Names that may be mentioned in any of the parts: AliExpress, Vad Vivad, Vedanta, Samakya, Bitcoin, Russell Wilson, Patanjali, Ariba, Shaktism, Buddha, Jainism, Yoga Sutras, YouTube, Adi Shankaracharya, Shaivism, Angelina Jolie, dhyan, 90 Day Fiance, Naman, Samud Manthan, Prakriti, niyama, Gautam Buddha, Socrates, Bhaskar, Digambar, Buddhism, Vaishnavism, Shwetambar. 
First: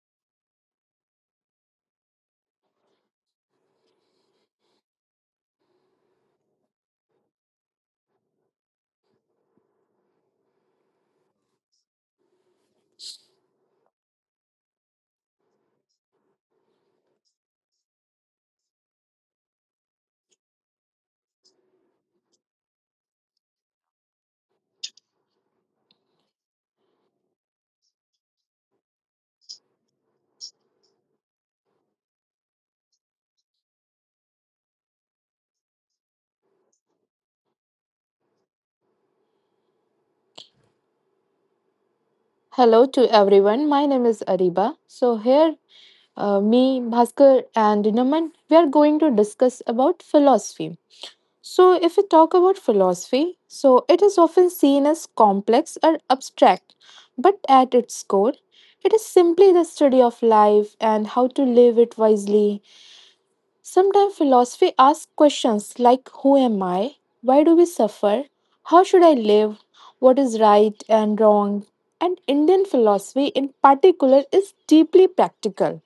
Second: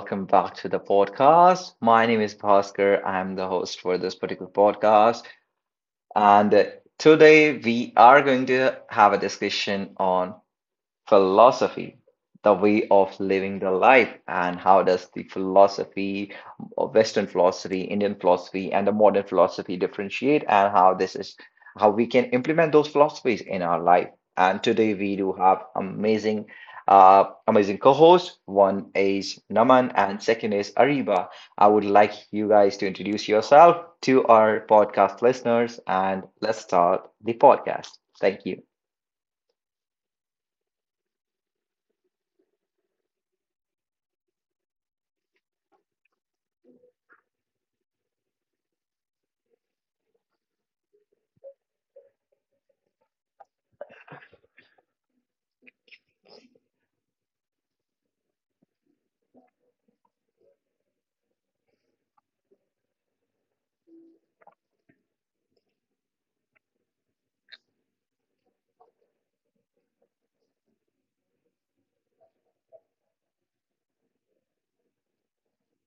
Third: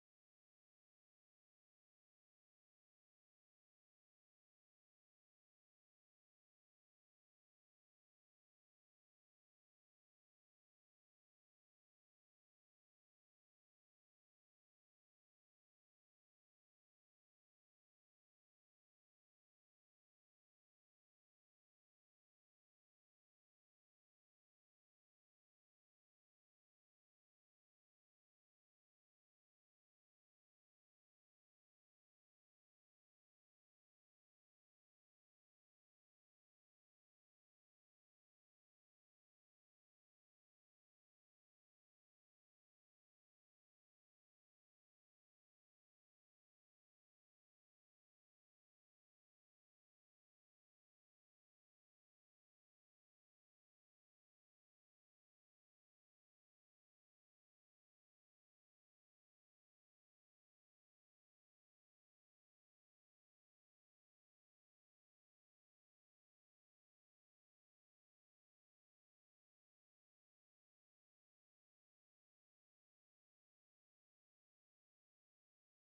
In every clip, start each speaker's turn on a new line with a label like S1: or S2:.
S1: Welcome back to the podcast. My name is Bhaskar. I'm the host for this particular podcast. And Today we are going to have a discussion on philosophy, the way of living the life, and how does the philosophy, Western philosophy, Indian philosophy, and the modern philosophy differentiate, and how this is how we can implement those philosophies in our life. And today we do have amazing co-hosts. One is Naman, and second is Ariba. I would like you guys to introduce yourself to our podcast listeners, and let's start the podcast. Thank you.
S2: Hello to everyone. My name is Ariba. So here, me, Bhaskar, and Naman, we are going to discuss about philosophy. So if we talk about philosophy, so it is often seen as complex or abstract, but at its core, it is simply the study of life and how to live it wisely. Sometimes philosophy asks questions like, who am I? Why do we suffer? How should I live? What is right and wrong? And Indian philosophy, in particular, is deeply practical.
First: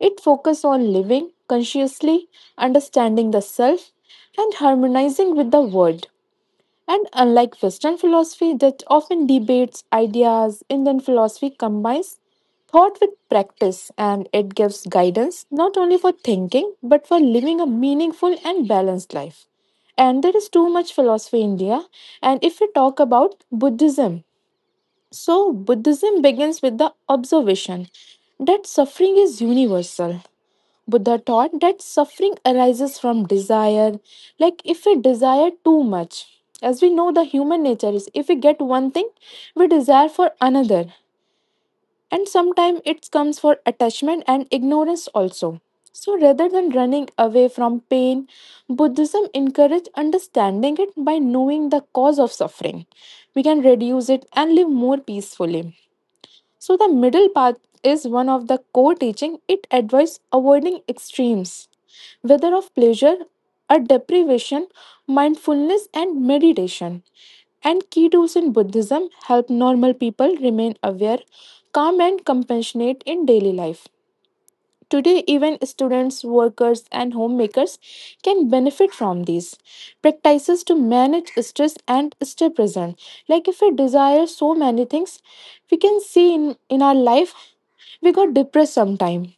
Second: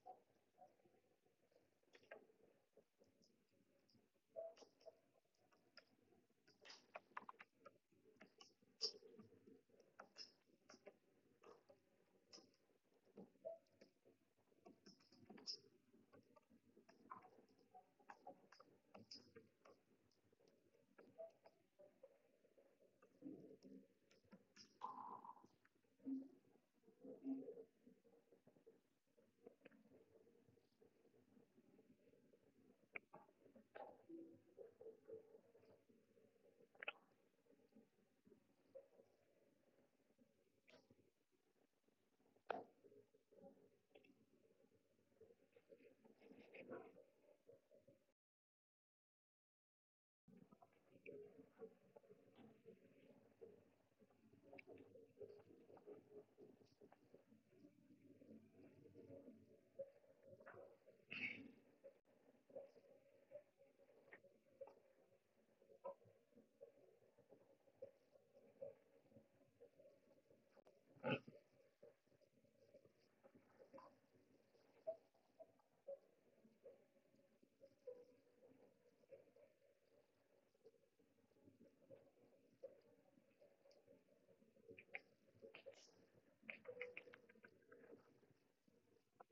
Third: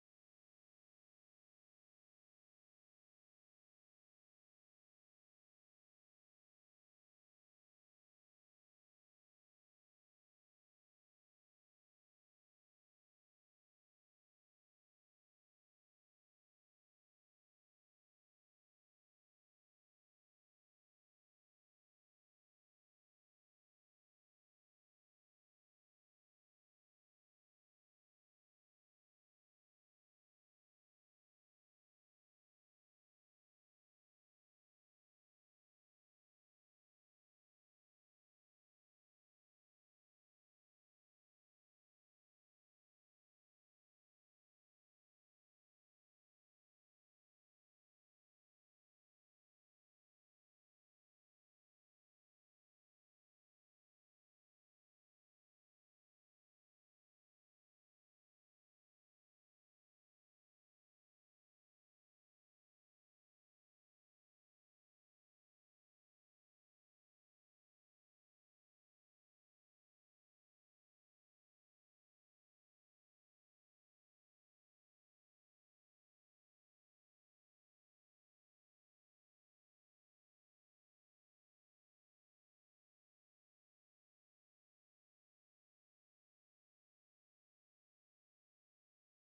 S2: It focuses on living consciously, understanding the self, and harmonizing with the world. And unlike Western philosophy that often debates ideas, Indian philosophy combines thought with practice, and it gives guidance not only for thinking but for living a meaningful and balanced life. And there is too much philosophy in India. And if we talk about Buddhism, so Buddhism begins with the observation that suffering is universal. Buddha taught that suffering arises from desire. Like if we desire too much, as we know, the human nature is if we get one thing, we desire for another. And sometimes it comes for attachment and ignorance also. So rather than running away from pain, Buddhism encourages understanding it. By knowing the cause of suffering, we can reduce it and live more peacefully. So the middle path is one of the core teaching. It advises avoiding extremes, whether of pleasure or deprivation, mindfulness and meditation. And key tools in Buddhism help normal people remain aware, calm and compassionate in daily life. Today, even students, workers, and homemakers can benefit from these practices to manage stress and stay present. Like, if we desire so many things, we can see in our life we got depressed sometime.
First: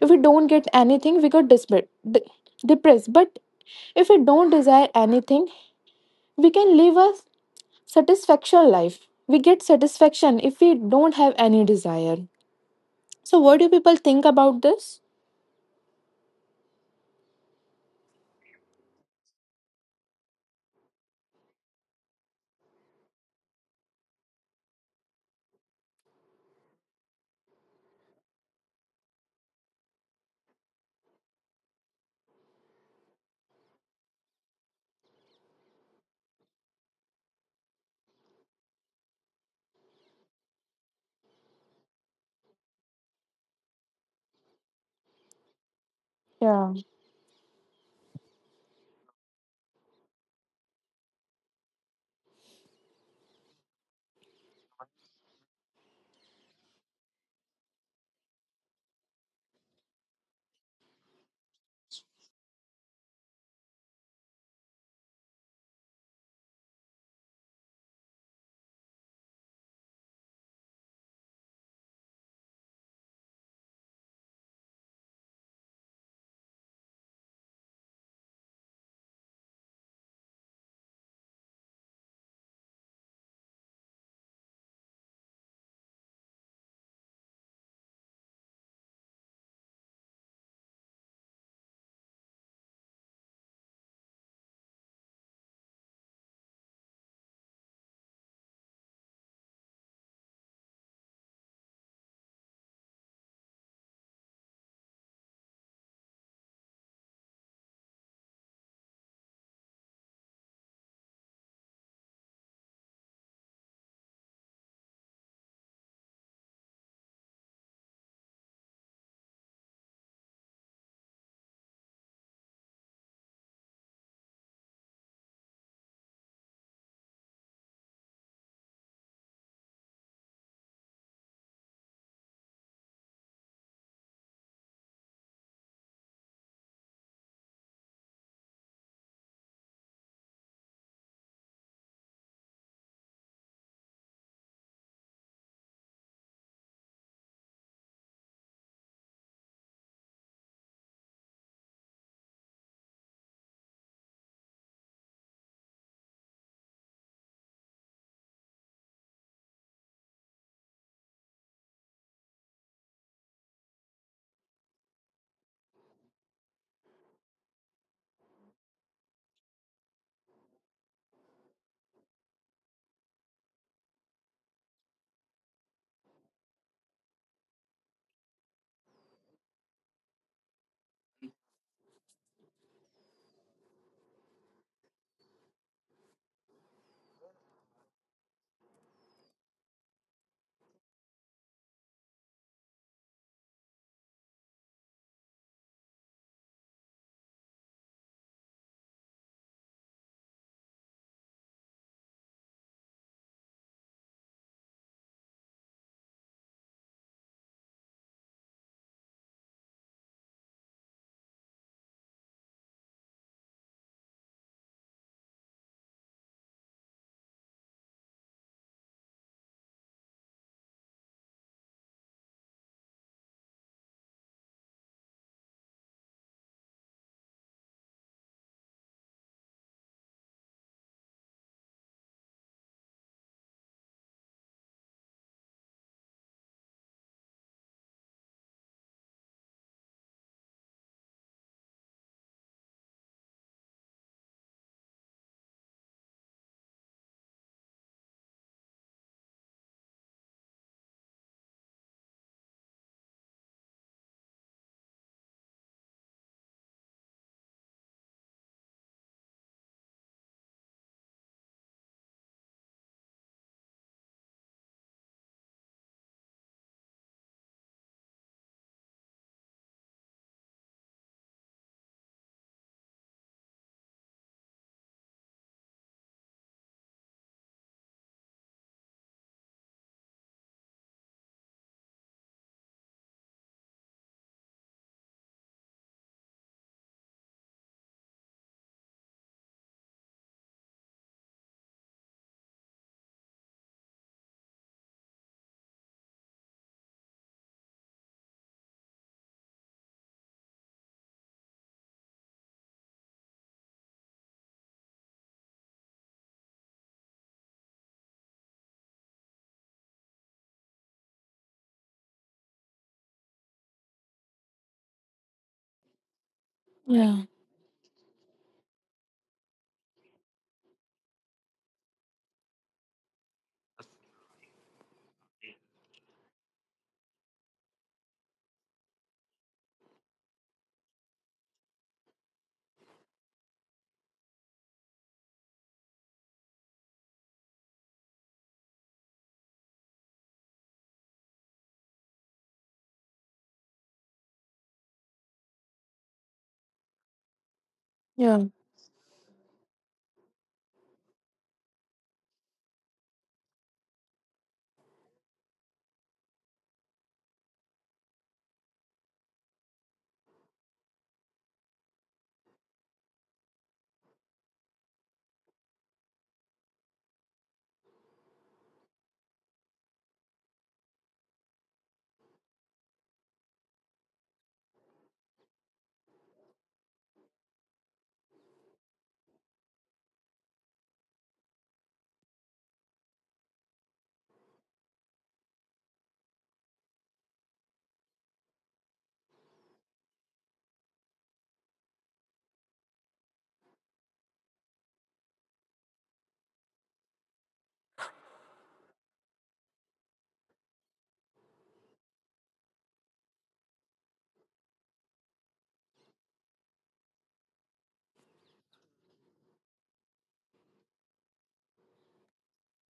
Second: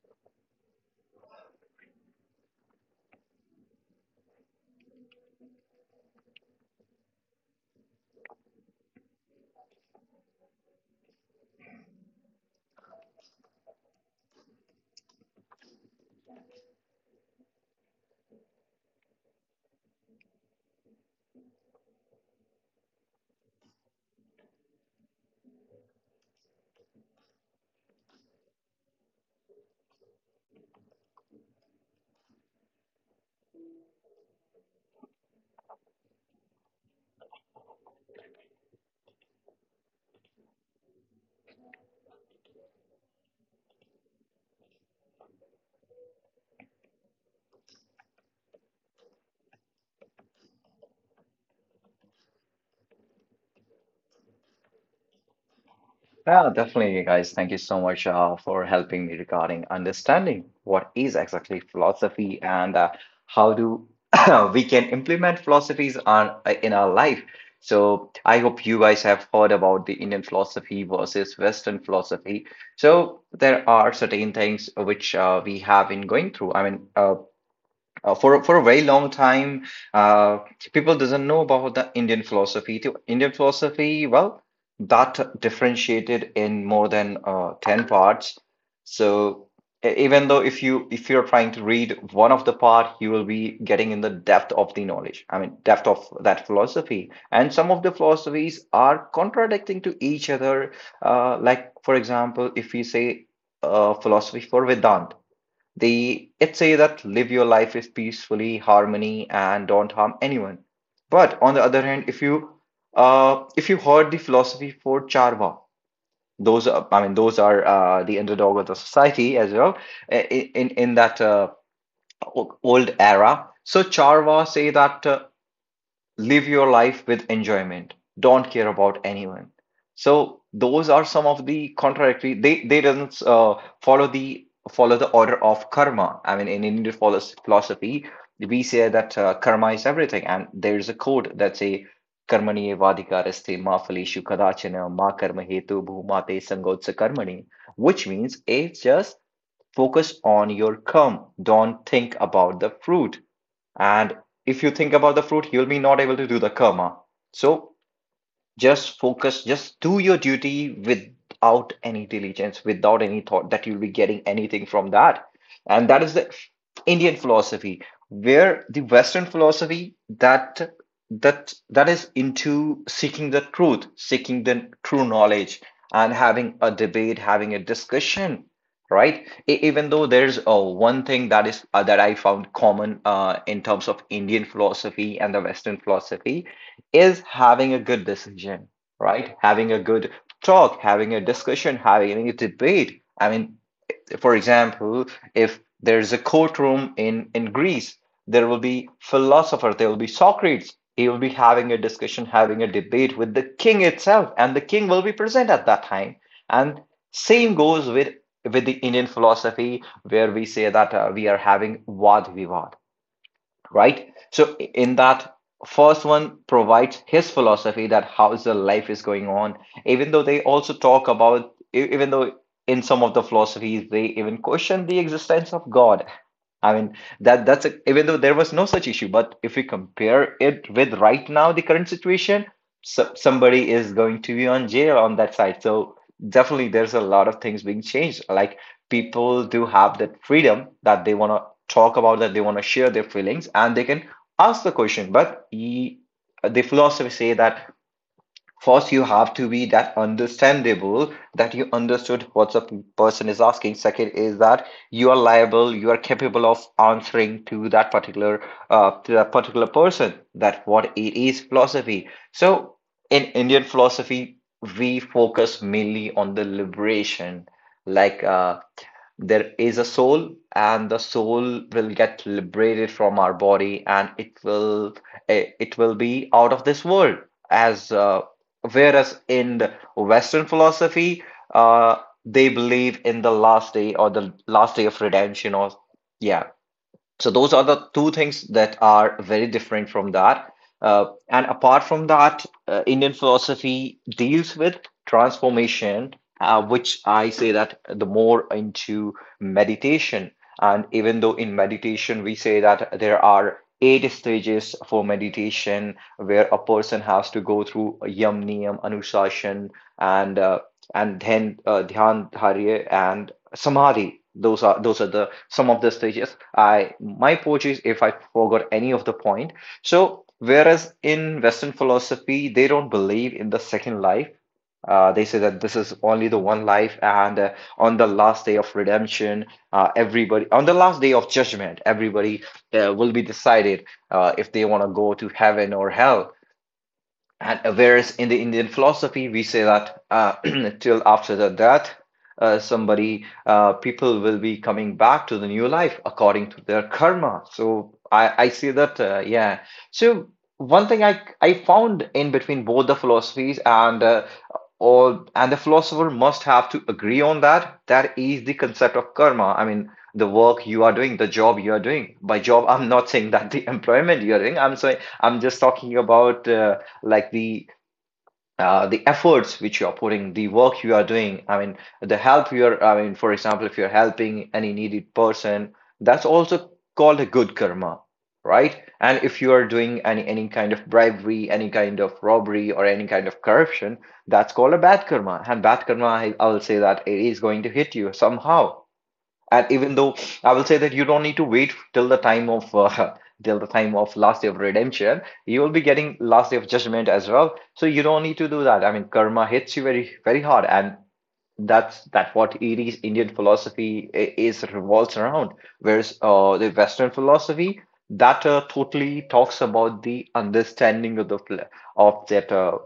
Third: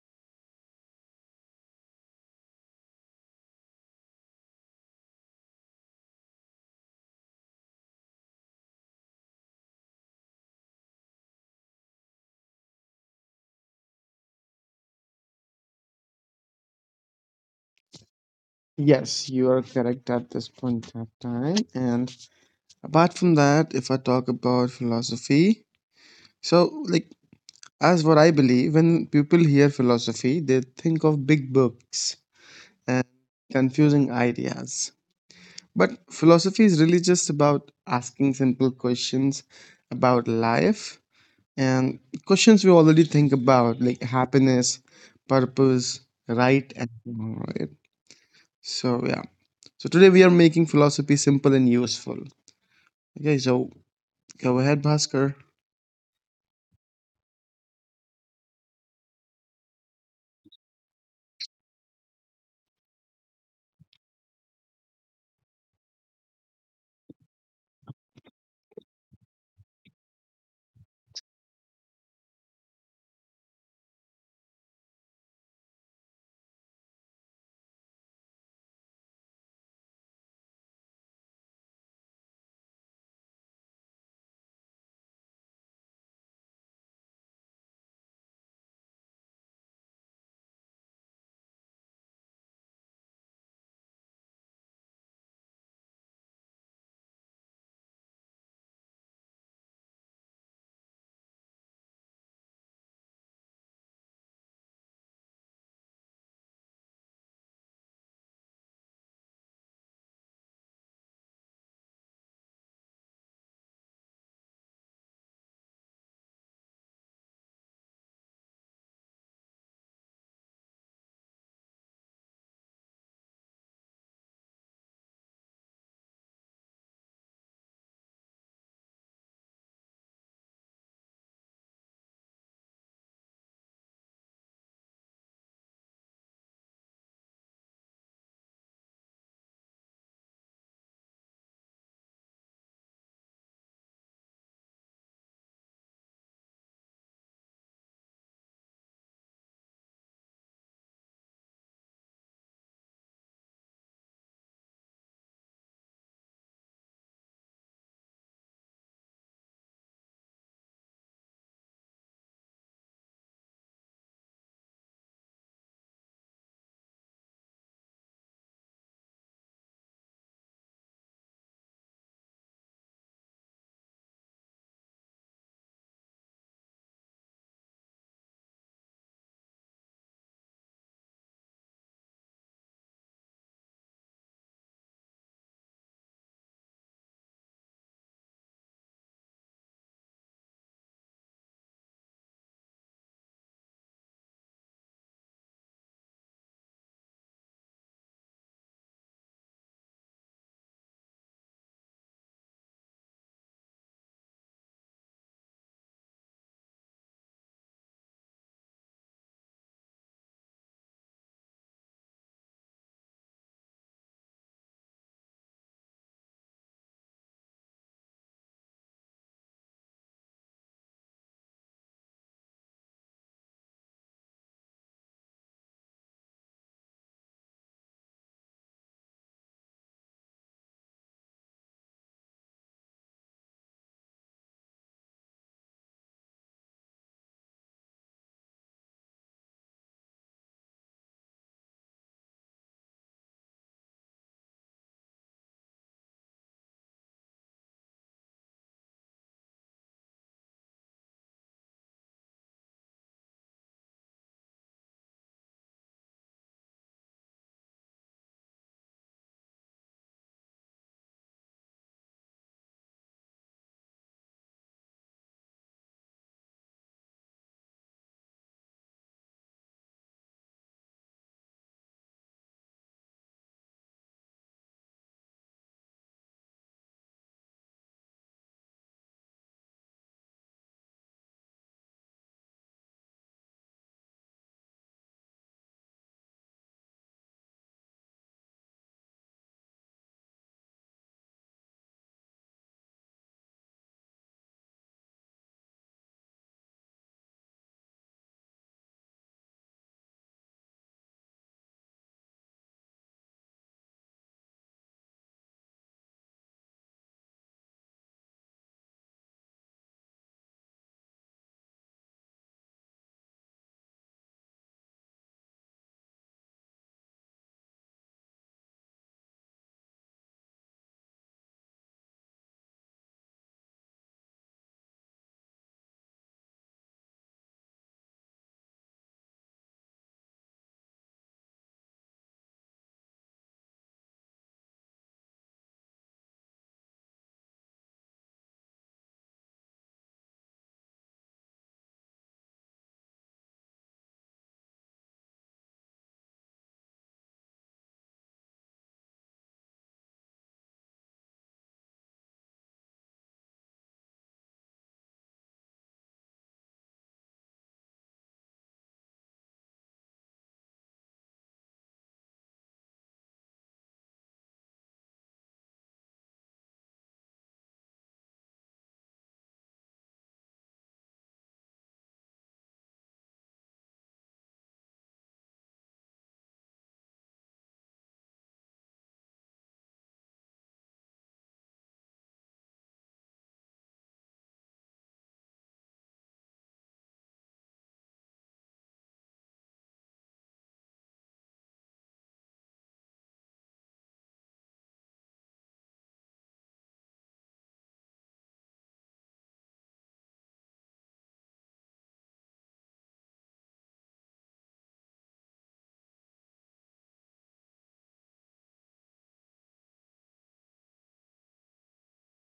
S2: If we don't get anything, we got desperate, depressed. But if we don't desire anything, we can live a satisfaction life. We get satisfaction if we don't have any desire. So, what do people think about this?
S3: Yes, you are correct at this point of time. And apart from that, if I talk about philosophy, so like as what I believe, when people hear philosophy, they think of big books and confusing ideas. But philosophy is really just about asking simple questions about life and questions we already think about, like happiness, purpose, right
S2: Yeah.
S3: and wrong, right? So, yeah. So, today we are making philosophy simple and useful. Okay, so go ahead, Bhaskar.
S1: Yeah, definitely, guys. Thank you so much for helping me regarding understanding what is exactly philosophy and how do we can implement philosophies on in our life. So I hope you guys have heard about the Indian philosophy versus Western philosophy. So there are certain things which we have been going through. For a very long time uh, people doesn't know about the Indian philosophy. The Indian philosophy, well, that differentiated in more than 10 parts. So Even though if you if you're trying to read one of the part, you will be getting in the depth of the knowledge, I mean depth of that philosophy, and some of the philosophies are contradicting to each other. Like for example, if we say philosophy for Vedanta, the it say that live your life is peacefully, harmony, and don't harm anyone. But on the other hand, if you heard the philosophy for Charva, those are, I mean those are the underdog of the society as well i- in that old era. So Charva say that live your life with enjoyment, don't care about anyone. So those are some of the contradictory, they doesn't follow the order of karma. I mean, in Indian philosophy, we say that karma is everything, and there is a code that say karmani evadikaraste ma phaleshu kadachana ma karma hetu bhumate sangotsa karmani, which means it's just focus on your karma, don't think about the fruit. And if you think about the fruit, you'll be not able to do the karma. So just focus, just do your duty without any diligence, without any thought that you'll be getting anything from that. And that is the Indian philosophy, where the Western philosophy that is into seeking the truth, seeking the true knowledge, and having a debate, having a discussion, right? Even though there's one thing that is that I found common in terms of Indian philosophy and the Western philosophy is having a good decision, right? Having a good talk, having a discussion, having a debate. I mean, for example, if there's a courtroom in Greece, there will be philosopher, there will be Socrates. He will be having a discussion, having a debate with the king itself, and the king will be present at that time. And same goes with the Indian philosophy, where we say that we are having Vad Vivad, right? So in that, first one provides his philosophy that how the life is going on, even though they also talk about, even though in some of the philosophies they even question the existence of God. I mean, that's a, even though there was no such issue, but if we compare it with right now the current situation, so somebody is going to be on jail on that side. So definitely there's a lot of things being changed. Like, people do have that freedom that they want to talk about, that they want to share their feelings, and they can ask the question. But he, the philosophy say that first, you have to be that understandable that you understood what the person is asking. Second is that you are liable, you are capable of answering to that particular person that what it is philosophy. So in Indian philosophy, we focus mainly on the liberation, like there is a soul, and the soul will get liberated from our body, and it will it will be out of this world as whereas in the western philosophy uh, they believe in the last day, or the last day of redemption, or yeah. So those are the two things that are very different from that. And apart from that, Indian philosophy deals with transformation, which I say that the more into meditation. And even though in meditation, we say that there are eight stages for meditation, where a person has to go through yam niyam, anushasan, and uh, and then dhyan dharya and samadhi. Those are the some of the stages. I,
S2: Yeah.
S1: my apologies if I forgot any of the point. So whereas in western philosophy, they don't believe in the second life. They say that this is only the one life, and on the last day of redemption, everybody, on the last day of judgment, everybody will be decided if they want to go to heaven or hell. And Whereas in the Indian philosophy, we say that till after the death, people will be coming back to the new life according to their karma. So
S2: Yeah,
S1: I see that, yeah. So one thing I found in between both the philosophies, and the philosopher must have to agree on that, that is the concept of karma. I mean, the work you are doing, the job you are doing. By job, I'm not saying that the employment you are doing. I'm saying, I'm just talking about like the the efforts which you're putting, the work you are doing, I mean, the help you're, I mean, for example, if you're helping any needed person, that's also called a good karma, right? And if you are doing any kind of bribery, any kind of robbery, or any kind of corruption, that's called a bad karma. And bad karma, I'll say that it is going to hit you somehow. And even though I will say that you don't need to wait till the time of till the time of Last Day of Redemption, you will be getting Last Day of Judgment as well. So you don't need to do that. I mean, karma hits you very hard, and that what Erie's Indian philosophy is revolves around. Whereas the Western philosophy that totally talks about the understanding of the pl- of that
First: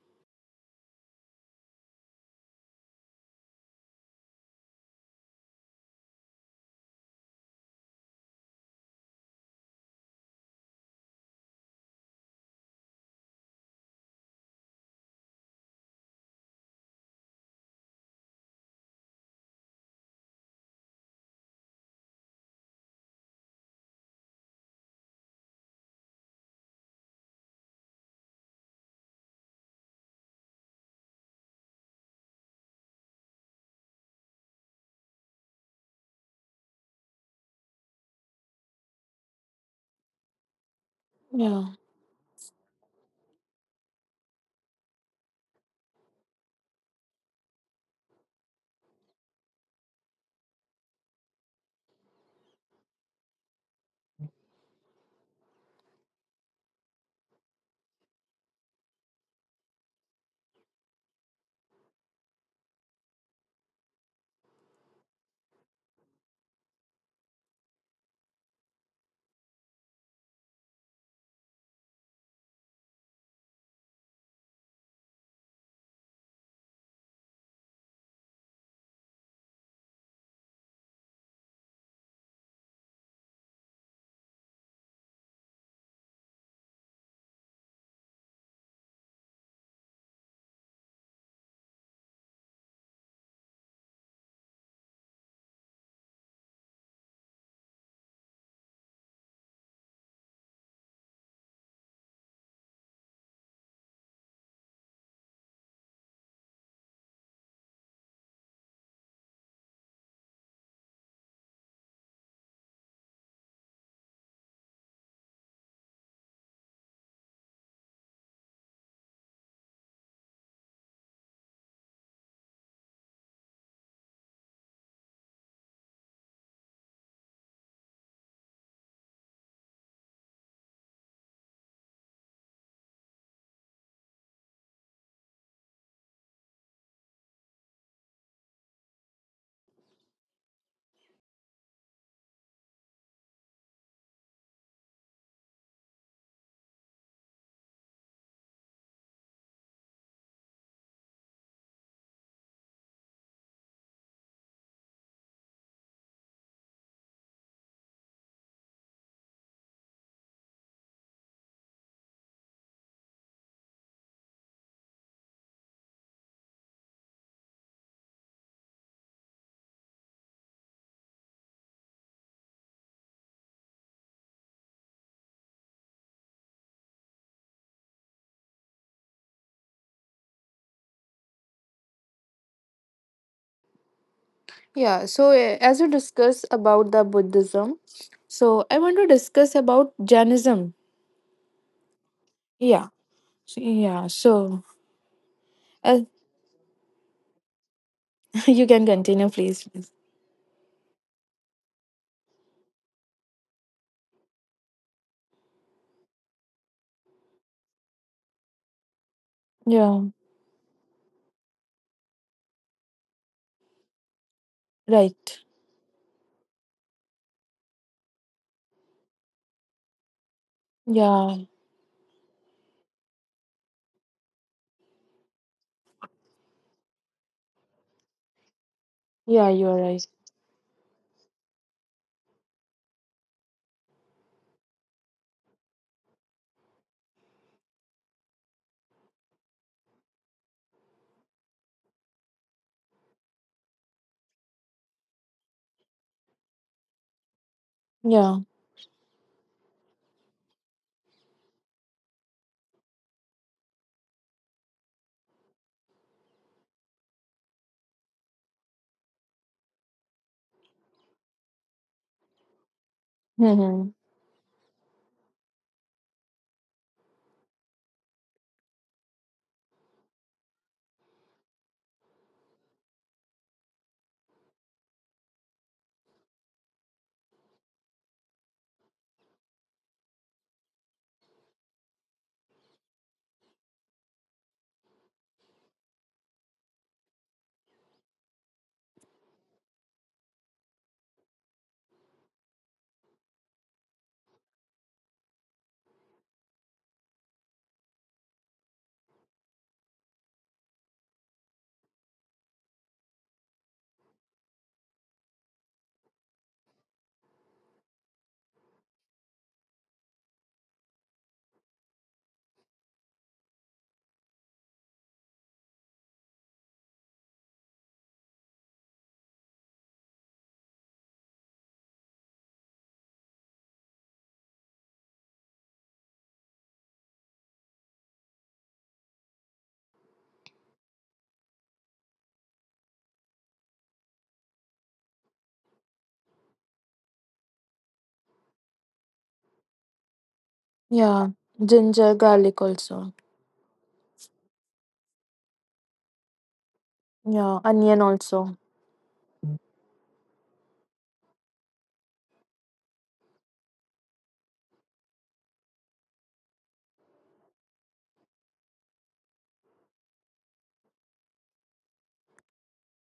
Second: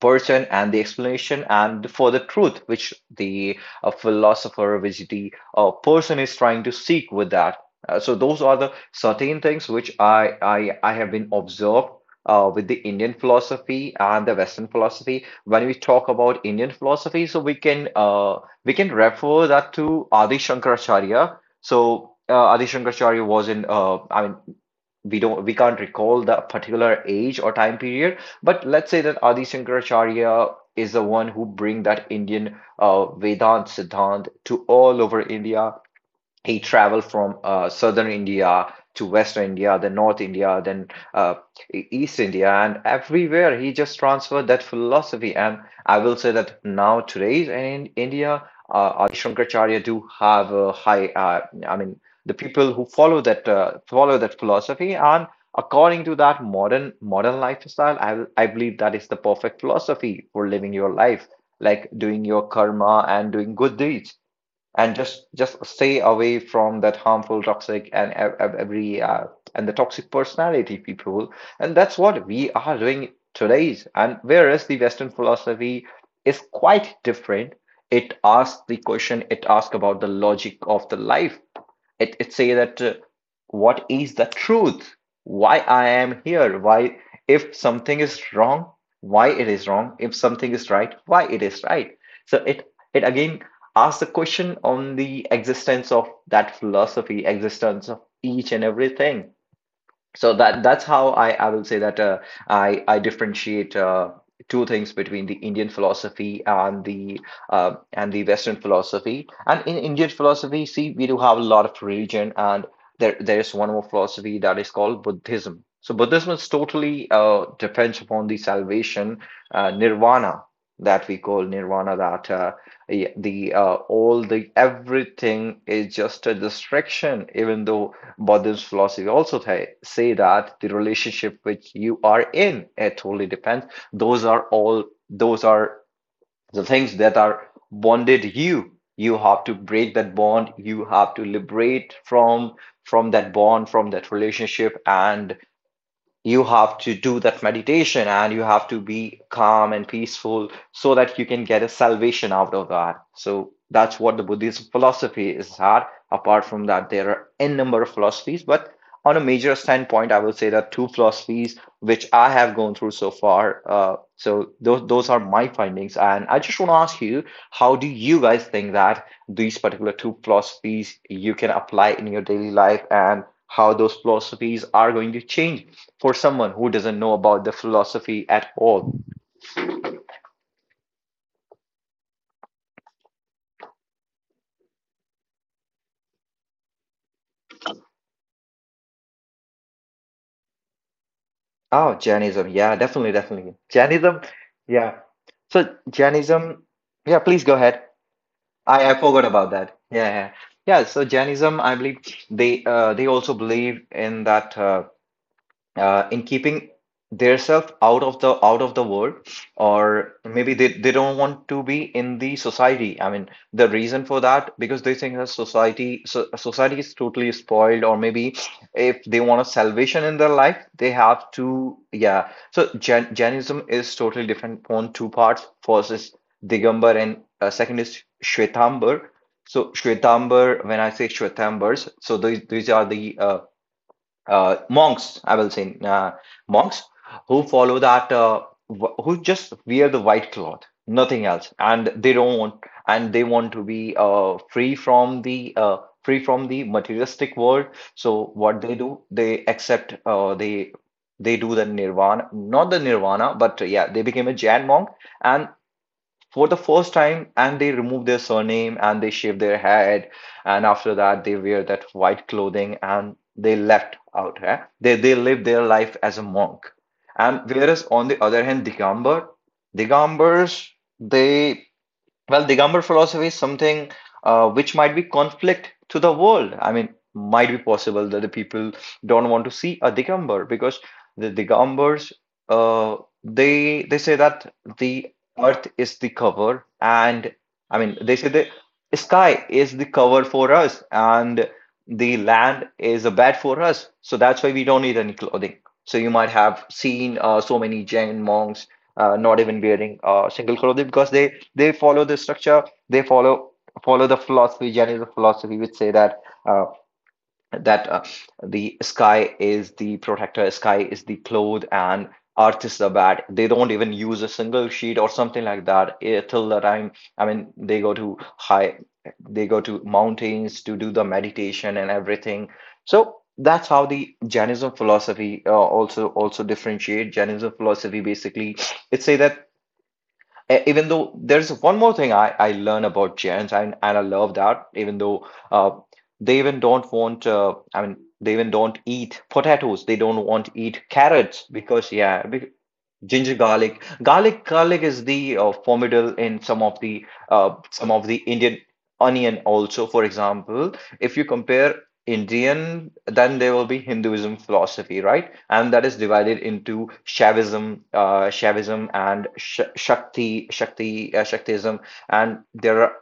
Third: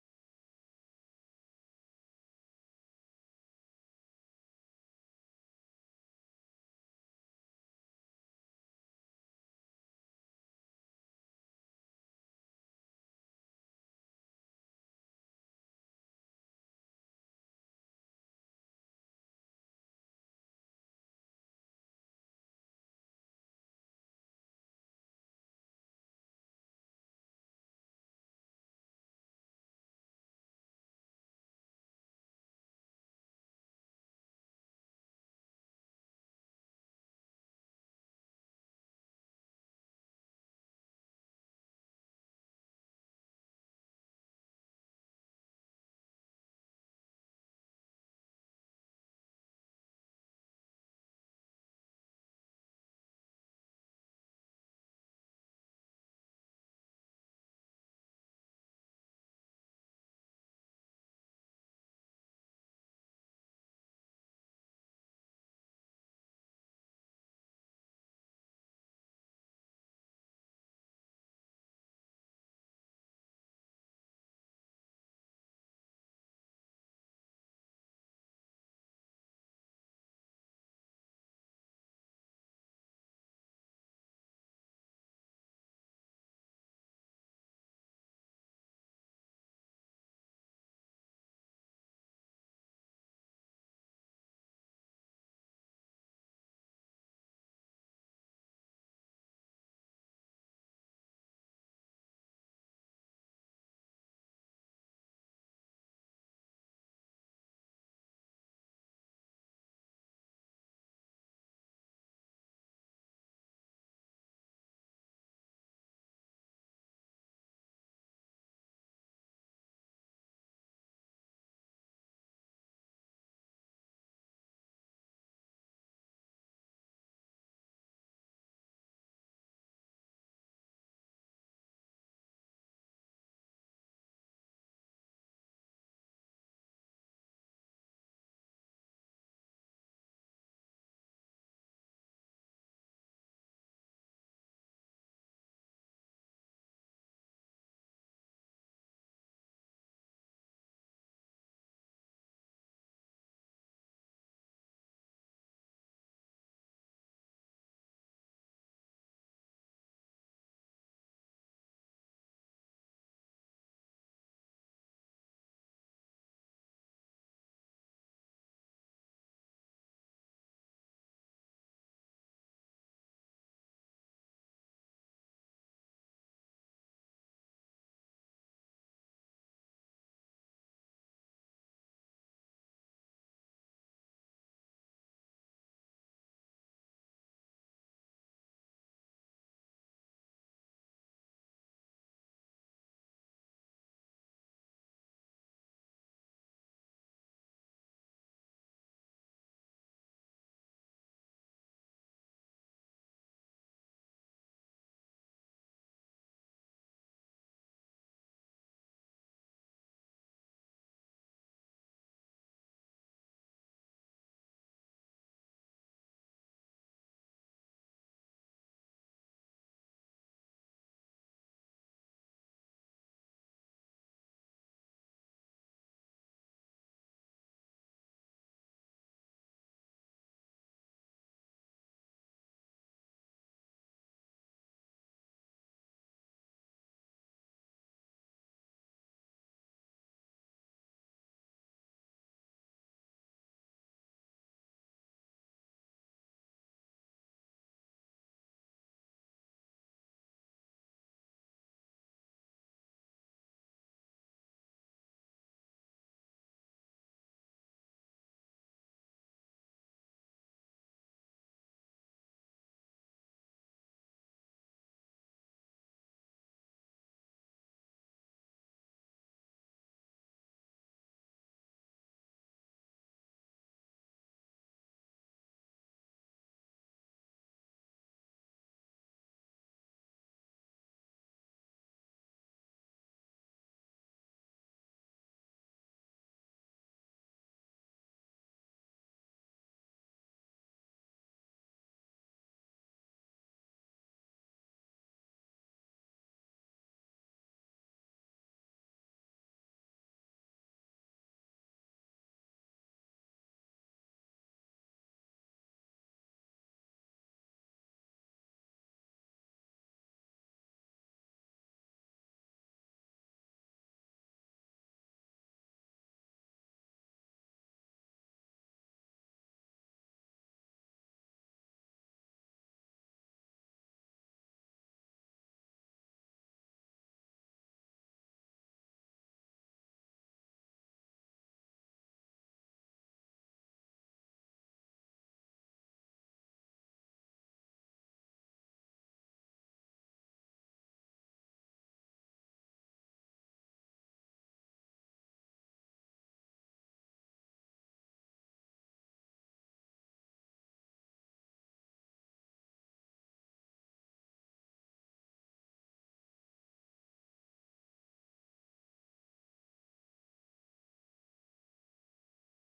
S1: person, and the explanation and for the truth which the person is trying to seek with that. So those are the certain things which I have been observed with the Indian philosophy and the Western philosophy. When we talk about Indian philosophy, so we can refer that to Adi Shankaracharya. So Adi Shankaracharya was in I mean, we can't recall the particular age or time period, but let's say that Adi Shankaracharya is the one who bring that Indian vedant siddhant to all over India. He traveled from southern India to western India, then north India, then uh,
S2: yeah,
S1: east India, and everywhere he just transferred that philosophy. And I will say that now today's in India, Adi Shankaracharya do have a high. I mean, the people who follow that philosophy, and according to that modern lifestyle, I believe that is the perfect philosophy for living your life, like doing your karma and doing good deeds, and just stay away from that harmful toxic and ev- ev- every and the toxic personality people. And that's what we are doing today's. And whereas the western philosophy is quite different. It asks the question, it asks about the logic of the life. It say that what is the truth, why I am here, why, if something is wrong, why it is wrong, if something is right, why it is right. So it again asks the question on the existence of that philosophy, existence of each and everything. So that's how I will say that I differentiate two things between the Indian philosophy and the Western philosophy. And in Indian philosophy, see, we do have a lot of religion, and there is one more philosophy that is called Buddhism. So Buddhism is totally depends upon the salvation, uh, nirvana nirvana. That the, all The everything is just a distraction, even though Buddhist philosophy also say that the relationship which you are in, it totally depends. Those are all those are the things that are bonded you. You have to break that bond. You have to liberate from that bond, from that relationship, and you have to do that meditation and you have to be calm and peaceful so that you can get a salvation out of that, so that's what the Buddhist philosophy is at. Apart from that there are n number of philosophies, but on a major standpoint I will say that two philosophies which I have gone through so far, so those are my findings, and I just want to ask you, how do you guys think that these particular two philosophies you can apply in your daily life, and how those philosophies are going to change for someone who doesn't know about the philosophy at all?
S2: yeah. So, eh, as we discuss about the Buddhism, so I want to discuss about Jainism.
S1: Oh, Jainism. Yeah,
S2: Yeah,
S1: definitely, definitely.
S2: so- yeah.
S1: Jainism,
S2: So,
S1: yeah. So
S2: uh,
S1: Jainism, yeah, please go ahead.
S2: you can
S1: I forgot
S2: continue,
S1: about
S2: please.
S1: that.
S2: Please.
S1: Yeah, yeah. Yeah, so Jainism, I believe they also believe in that, in keeping themselves out of the world
S2: Yeah,
S1: or maybe they don't want to be in the society. I mean, the reason for that, because they think that
S2: right.
S1: society, so, society is totally spoiled, or maybe if they want a salvation in their life, they have
S2: Yeah,
S1: to. Yeah, so Jainism is totally different on two parts. First is Digambar, and second is Shwetambar.
S2: yeah,
S1: So
S2: you're right.
S1: Shwetambar, when I say Shwetambars, so these are the monks, I will say, monks who follow that, who just wear the white cloth, nothing else, and they don't want, and they want to be free from the materialistic world. So
S2: Yeah,
S1: what they do, they accept, they do the nirvana, not the nirvana, but yeah, they became a Jain monk, and for the first time, and they remove their surname and they shave their head, and after that they wear that white clothing and they
S2: mm-hmm.
S1: left out. Eh? They live their life as a monk. And whereas on the other hand, digambar digambars they well, Digambar philosophy is something which might be conflict to the world. I mean, might be possible that the people don't want to see a Digambar, because the Digambars, uh, they say that the earth is the cover, and I mean they say the sky is the cover for us, and the land is a bed for us. So that's why we don't need any clothing. So you might have seen so many Jain monks not even wearing a single clothing, because they follow the structure, they follow the philosophy, general philosophy, which say that uh, that uh, the sky is the protector, sky is the cloth, and earth is the bat. They don't even use a single sheet or something like that, till the time. I mean, they go to mountains to do the meditation and everything. So that's how the Jainism philosophy also differentiate. Jainism philosophy basically, it say that, even though there's one more thing I learn about Giants, and, I love that. Even though they even don't want, I mean, they even don't eat potatoes. They don't want to eat
S2: Yeah.
S1: carrots because,
S2: Ginger,
S1: yeah,
S2: garlic also.
S1: Ginger garlic. Garlic is the formidable in some of the
S2: Yeah, onion also.
S1: Indian onion also. For example, if you compare Indian, then there will be Hinduism philosophy, right? And that is divided into Shaivism and Shaktism, and there are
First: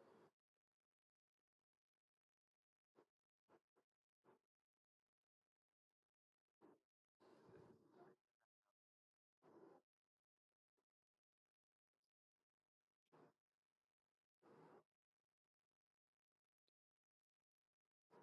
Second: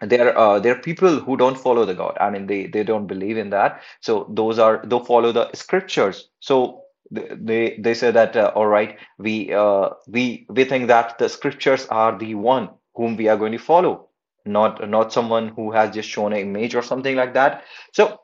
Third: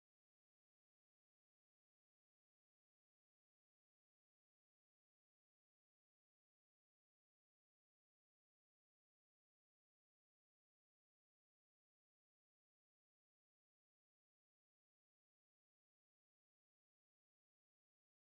S1: there are people who don't follow the god. I mean, they don't believe in that, so those are they follow the scriptures. So they say that, all right, we think that the scriptures are the one whom we are going to follow, not someone who has just shown an image or something like that. So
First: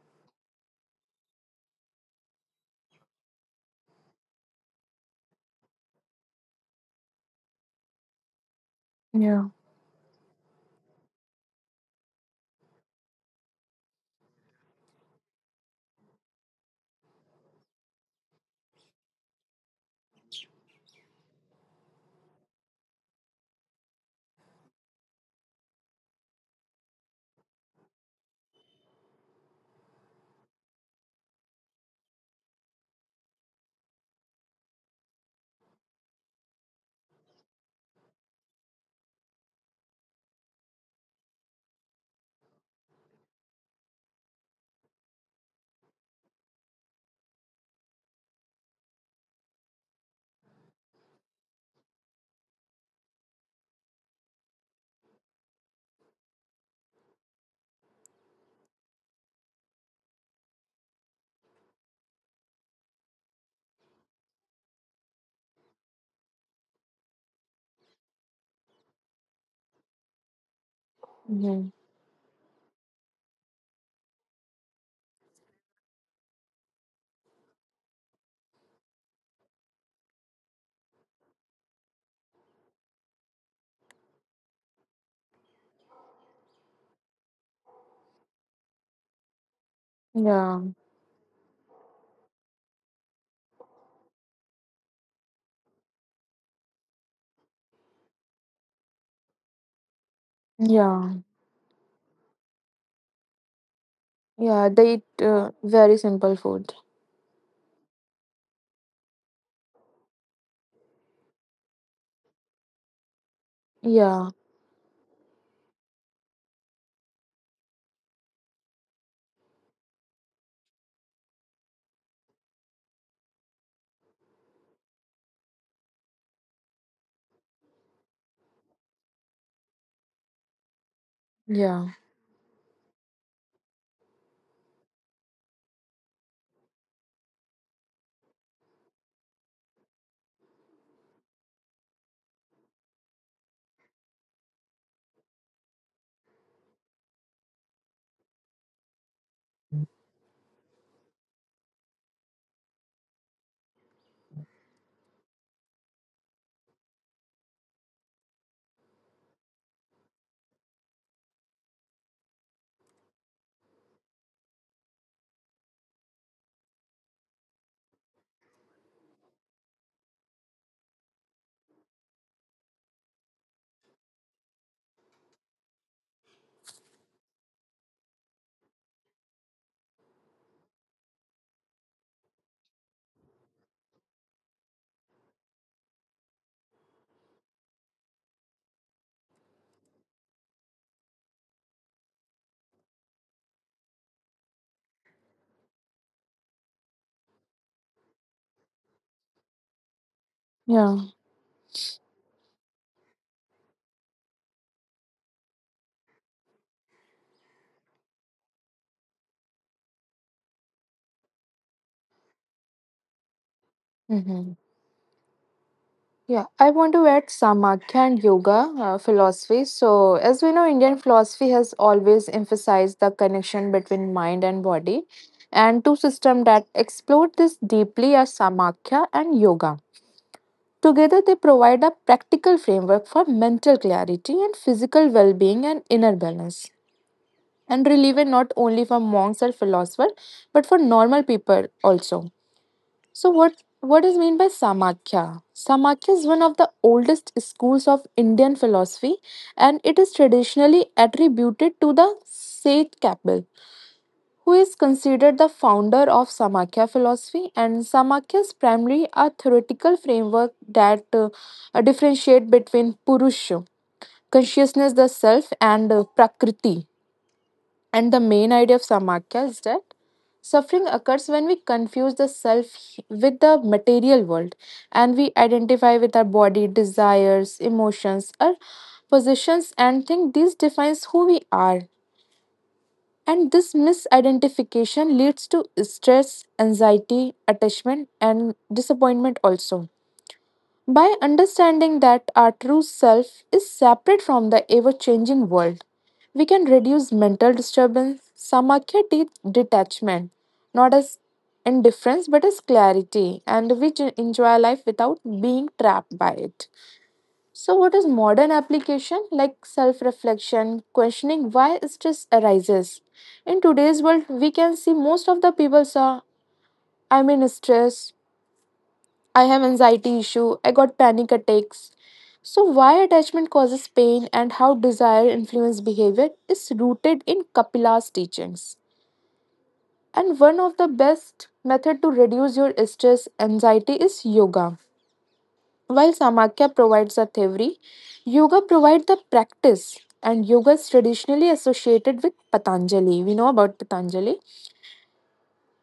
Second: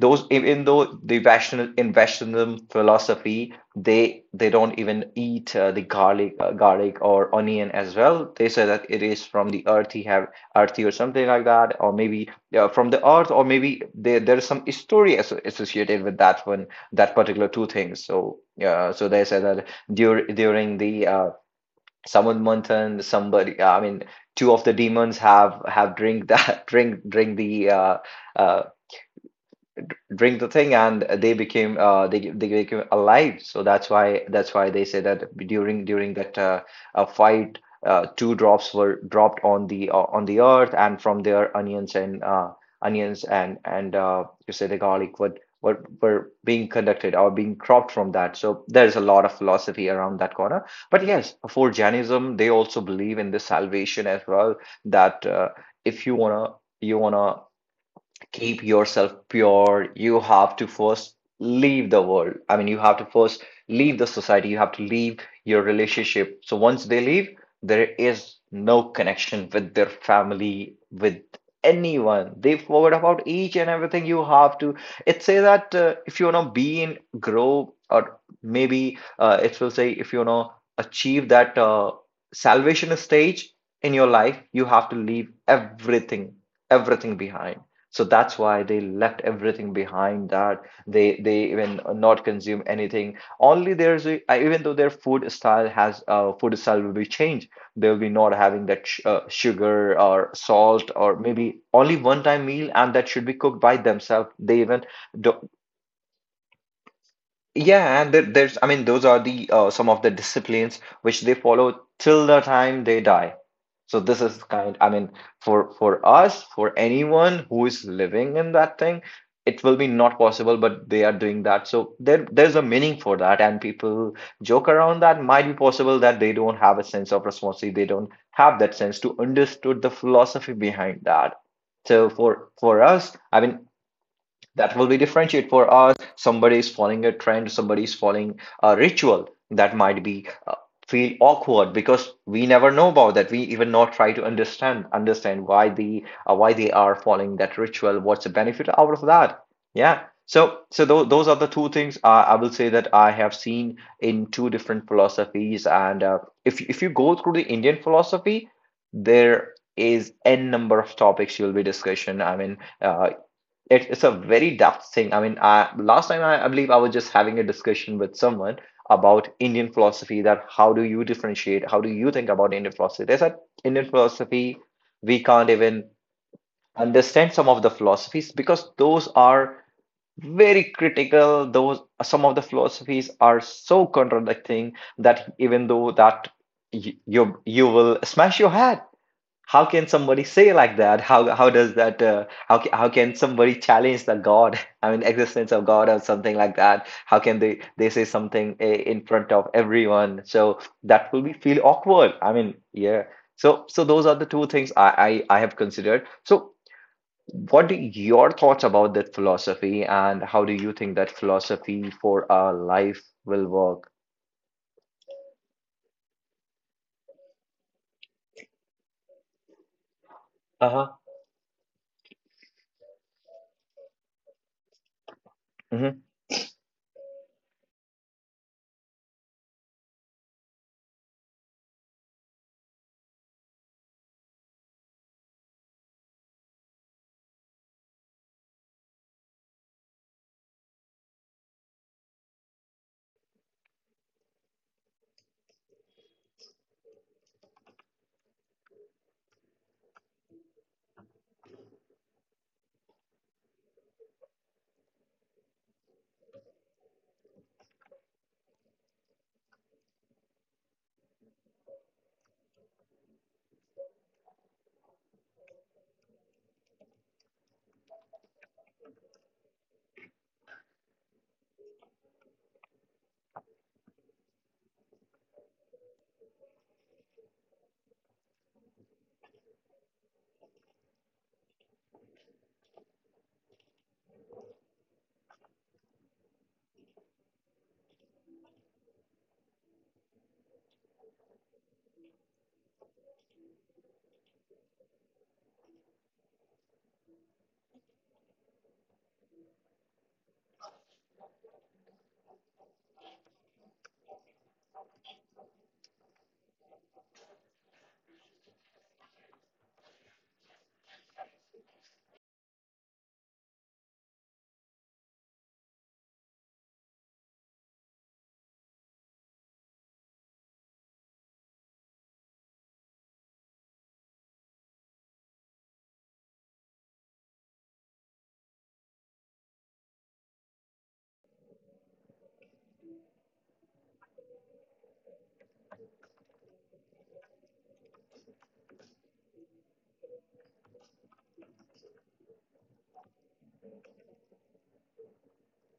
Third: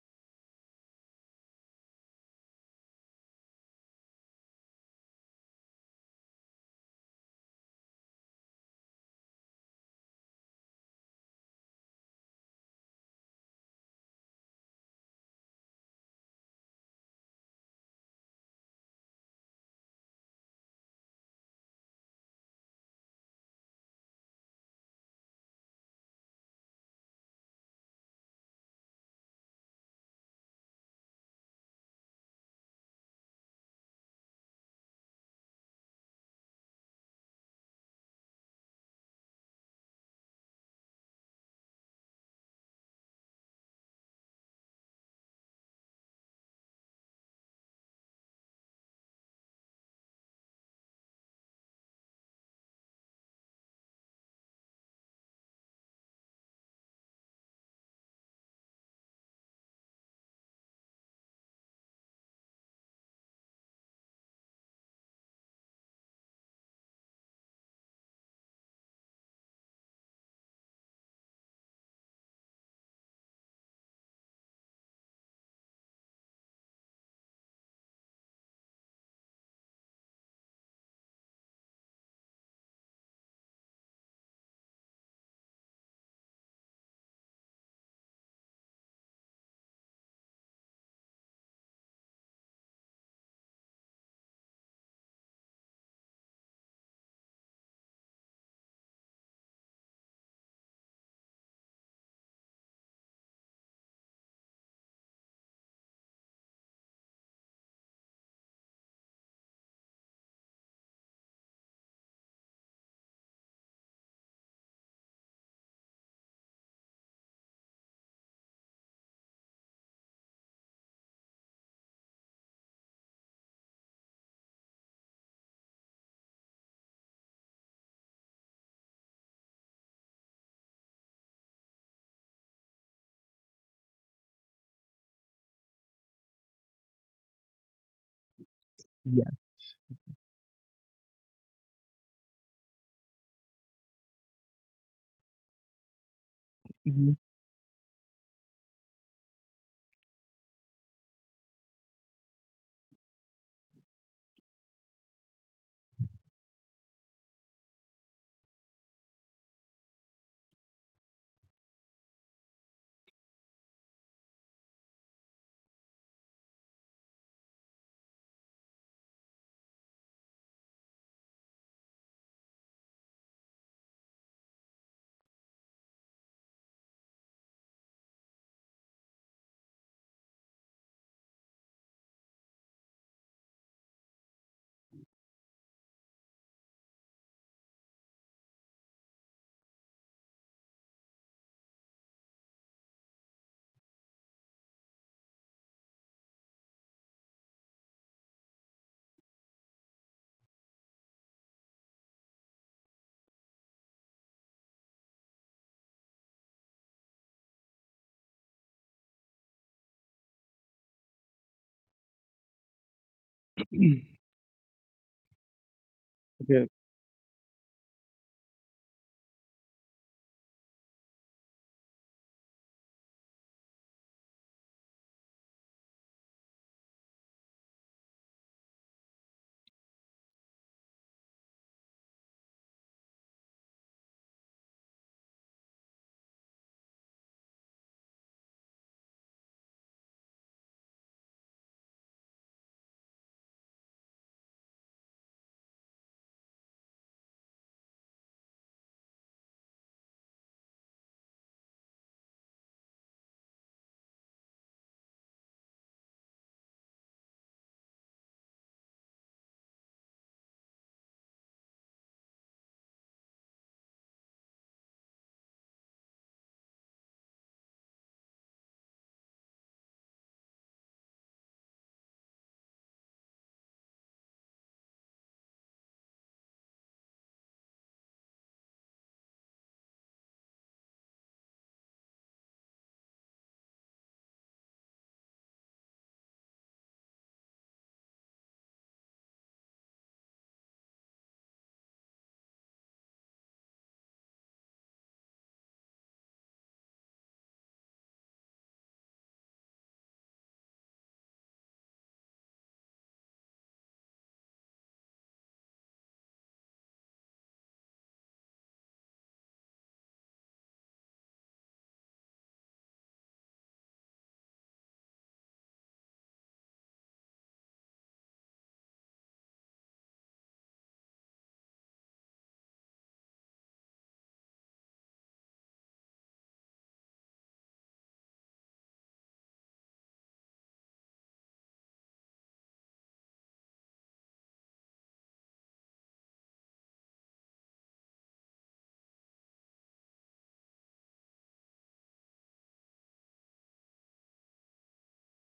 S1: even though in Vaishnavism philosophy, they don't even eat, the garlic or onion as well. They say that it is
S2: Yeah,
S1: from the earth, he have, earthy or something like that, or maybe, yeah, from the earth, or maybe there's some story as associated with that one, that particular two things. So yeah, so they said that during the Samud Manthan, somebody, I mean, two of the demons have drink that uh, drink the thing, and they became they became alive, so that's why, they say that, during that, fight, two drops were dropped on the, earth and from there, onions and onions and you say the garlic would, were being conducted or being cropped from that. So there's a lot of philosophy around that corner, but yes, for Jainism, they also believe in this salvation as well, that if you want to, keep yourself pure, you have to first leave the world. I mean, you have to first leave the society, you have to leave your relationship. So once they leave, there is no connection with their family, with
S2: mm-hmm.
S1: anyone. They forget about each and everything. You have to it say that, if you want to be in grow, or maybe it will say, if you want to achieve that salvation stage in your life, you have to leave everything everything behind. So that's why they left everything behind that.
S2: Yeah,
S1: They even not consume anything. Only even though their food style will be changed. They'll be not having that sh sugar or salt, or
S2: yeah,
S1: maybe only one time meal, and that should be cooked by themselves. They
S2: yeah.
S1: even
S2: They eat
S1: do,
S2: very simple food.
S1: yeah, and there's, I mean, those are the some of the disciplines which they follow till the time they die. So
S2: Yeah,
S1: I mean, for us, for anyone who is living in that thing, it will be not possible, but they are doing that. So there's a meaning for that, and people joke around that might be possible that they don't have a sense of responsibility, they don't have that sense to understood the philosophy behind that.
S2: yeah,
S1: So for us, I mean, that will be differentiate. For us, somebody is following a trend, somebody is following a ritual,
S3: Yeah.
S1: that might be feel awkward, because we never know about that. We even not try to understand why they are
S3: Mhm.
S1: following that ritual, what's the benefit out of that. Yeah, so those are the two things, I will say that I have seen in two different philosophies. And if you go through the Indian philosophy, there is n number of topics, you'll be discussion. I mean, it's a very daft thing. I mean, I, last time I believe I was just having a discussion with someone about Indian philosophy. That, how do you differentiate? How do you think about Indian philosophy? They said, Indian philosophy, we can't even understand some of the philosophies because those are very critical. Those, some of the philosophies are so contradicting that, even though that you, you will smash your head. How can somebody say like that? How does that, how can somebody challenge the god? I mean, existence of god or something like that. How can they say something, in front of everyone, so
S2: yeah.
S1: that will be feel awkward, I mean, yeah. So those are the two things I have considered. So what are your thoughts about that philosophy, and how do you think that philosophy for our life will work?
S2: Yeah, I
S3: Okay.
S2: want to add Samakya and yoga philosophy. So, as we know, Indian
S1: Uh-huh.
S2: philosophy has always emphasized the connection between mind and body, and two
S1: Mhm.
S2: systems that explore this deeply are Samakya and yoga. Together, they provide a practical framework for mental clarity and physical well being and inner balance, and relevant not only for monks or philosophers, but for normal people also. So what is mean by Samakya? Samakya is one of the oldest schools of Indian philosophy, and it is traditionally attributed to the Seth Kapil, who is considered the founder of Samakya philosophy. And Samakya is primarily a theoretical framework that differentiate between Purusha, consciousness the self, and Prakriti. And the main idea of Samakya is that suffering occurs when we confuse the self with the material world, and we identify with our body, desires, emotions, or positions, and think this defines who we are. And this misidentification leads to stress, anxiety, attachment, and disappointment also. By understanding that our true self is separate from the ever changing world, we can reduce mental disturbance. Samakya teach detachment, not as indifference but as clarity, and we enjoy life without being trapped by it. So, what is modern application like self reflection, questioning why stress arises? In today's world, we can see most of the people are, I mean, stressed. I have anxiety issue, I got panic attacks. So why attachment causes pain and how desire influence behavior is rooted in Kapila's teachings. And one of the best method to reduce your stress anxiety is yoga. While Samakya provides the theory, yoga provides the practice, and yoga is traditionally associated with Patanjali. We know about Patanjali,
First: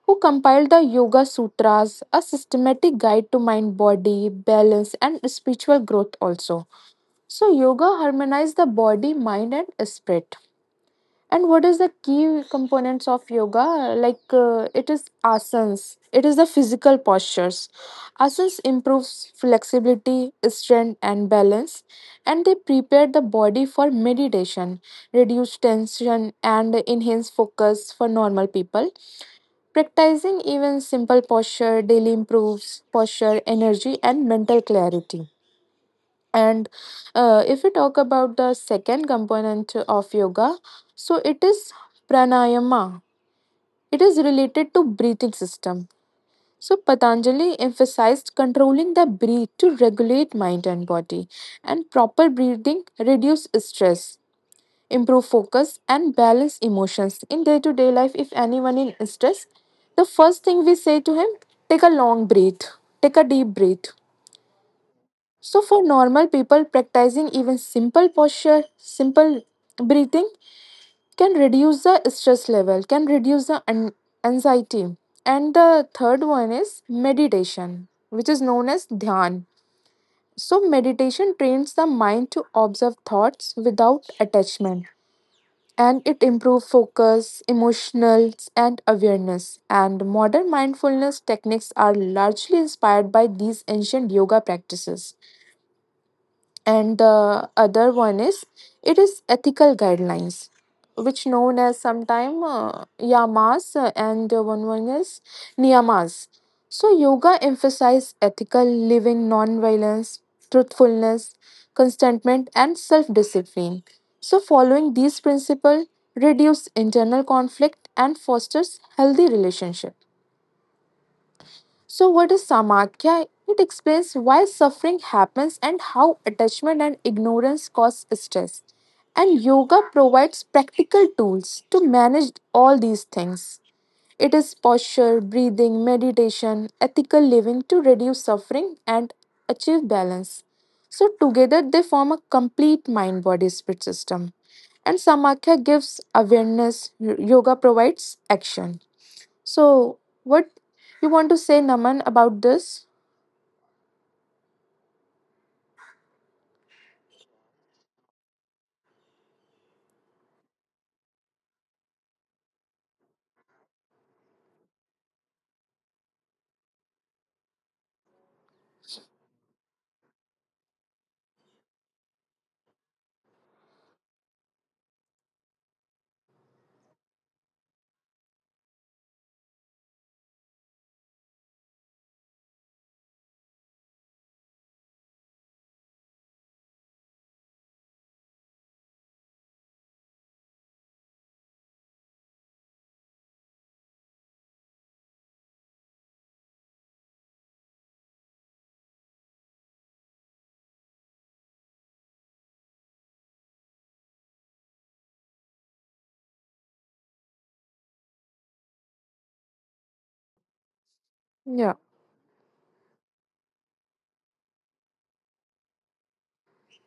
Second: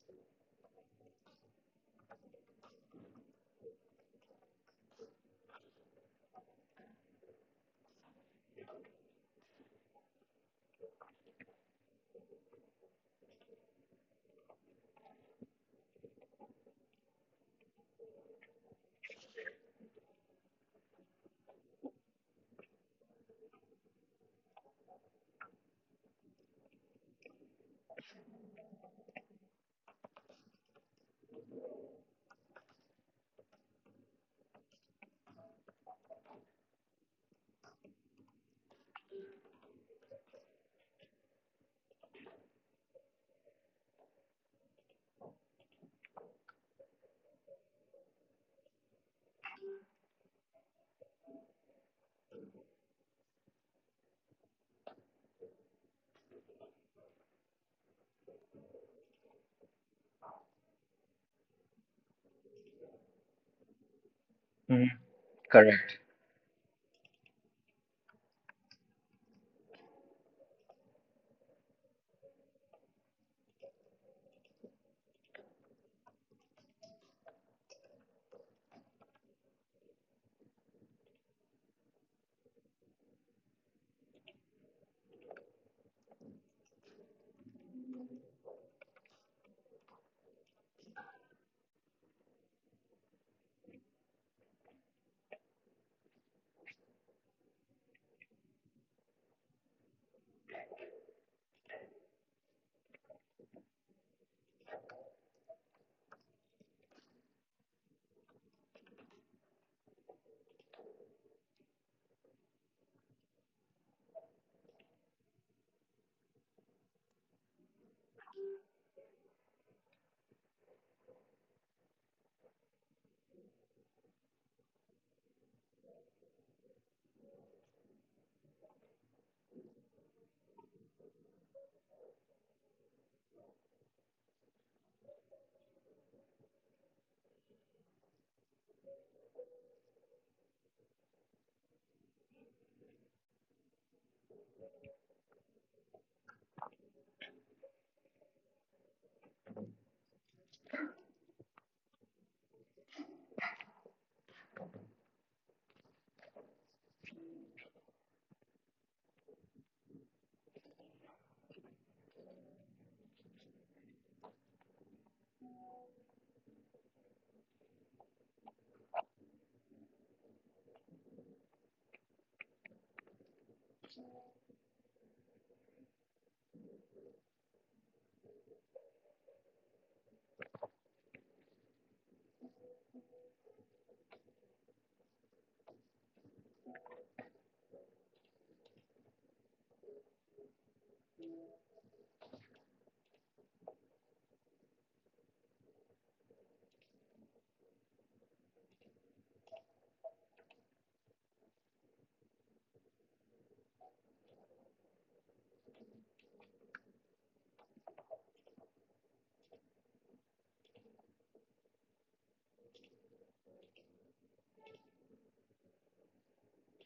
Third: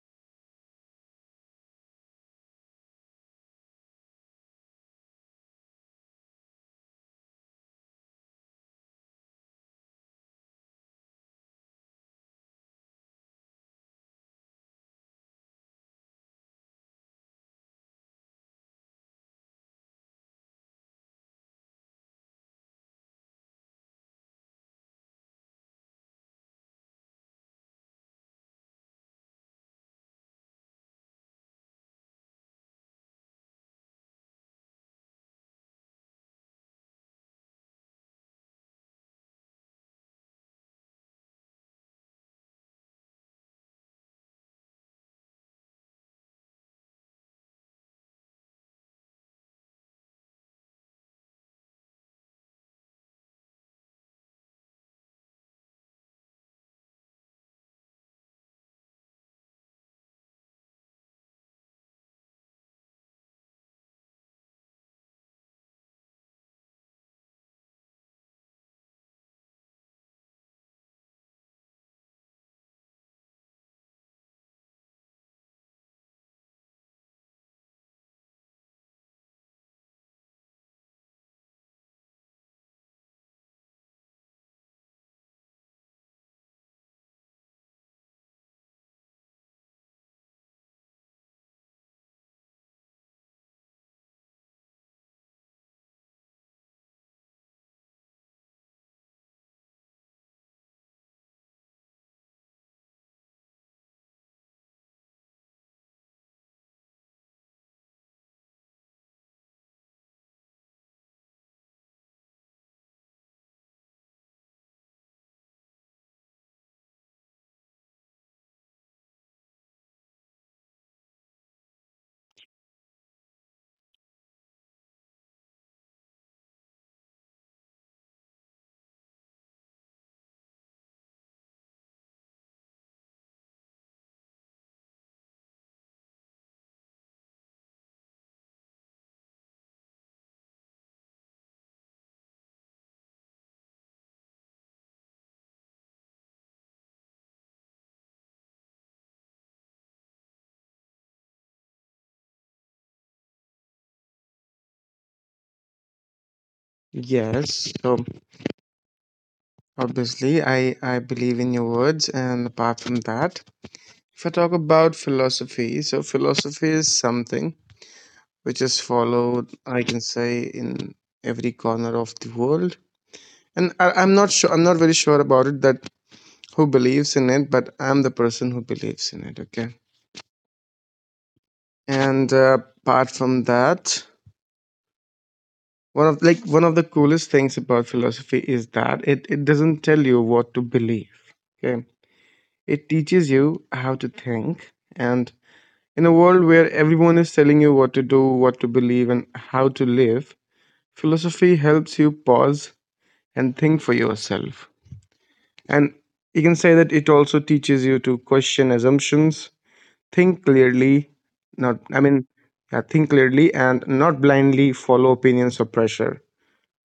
S2: who compiled the Yoga Sutras, a systematic guide to mind body balance and spiritual growth also. So yoga harmonizes the body, mind and spirit. And what is the key components of yoga? Like it is asanas. It is the physical postures. Asanas improves flexibility, strength and balance, and they prepare the body for meditation, reduce tension and enhance focus for normal people. Practicing even simple posture daily improves posture, energy, and mental clarity. And if we talk about the second component of yoga, so it is pranayama. It is related to breathing system. So Patanjali emphasized controlling the breath to regulate mind and body, and proper breathing reduce stress, improve focus, and balance emotions. In day to day life, if anyone in stress, the first thing we say to him, take a long breath, take a deep breath.
S1: Mhm.
S2: So, for
S1: Correct.
S2: normal people, practicing even simple posture, simple breathing can reduce the stress level, can reduce the anxiety. And the third one is meditation, which is known as dhyan. So, meditation trains the mind to observe thoughts without attachment, and it improves focus, emotionals, and awareness. And modern mindfulness techniques are largely inspired by these ancient yoga practices. And the other one is, it is ethical guidelines, which known as sometime yamas and one is niyamas. So yoga emphasizes ethical living, non-violence, truthfulness, contentment and self-discipline. So following these principles reduce internal conflict and fosters healthy relationship. So, what is Samakya? It explains why suffering happens and how attachment and ignorance cause stress. And yoga provides practical tools to manage all these things. It is posture, breathing, meditation, ethical living to reduce suffering and achieve balance. So, together they form a complete mind body spirit system. And Samakya gives awareness, yoga provides action. So, what you want to say, Naman, about this?
S3: Yes, so obviously I believe in your words, and apart from that, if I talk about philosophy, so philosophy is something which is followed, I can say, in every corner of the world. And I'm not very sure about it that who believes in it, but I'm the person who believes in it, okay? And apart from that, one of the coolest things about philosophy is that it doesn't tell you what to believe. Okay. It teaches you how to think. And in a world where everyone is telling you what to do, what to believe, and how to live, philosophy helps you pause and think for yourself. And you can say that it also teaches you to question assumptions. Think clearly,
S2: Yeah.
S3: not, I mean, yeah, think clearly and not blindly follow opinions or pressure.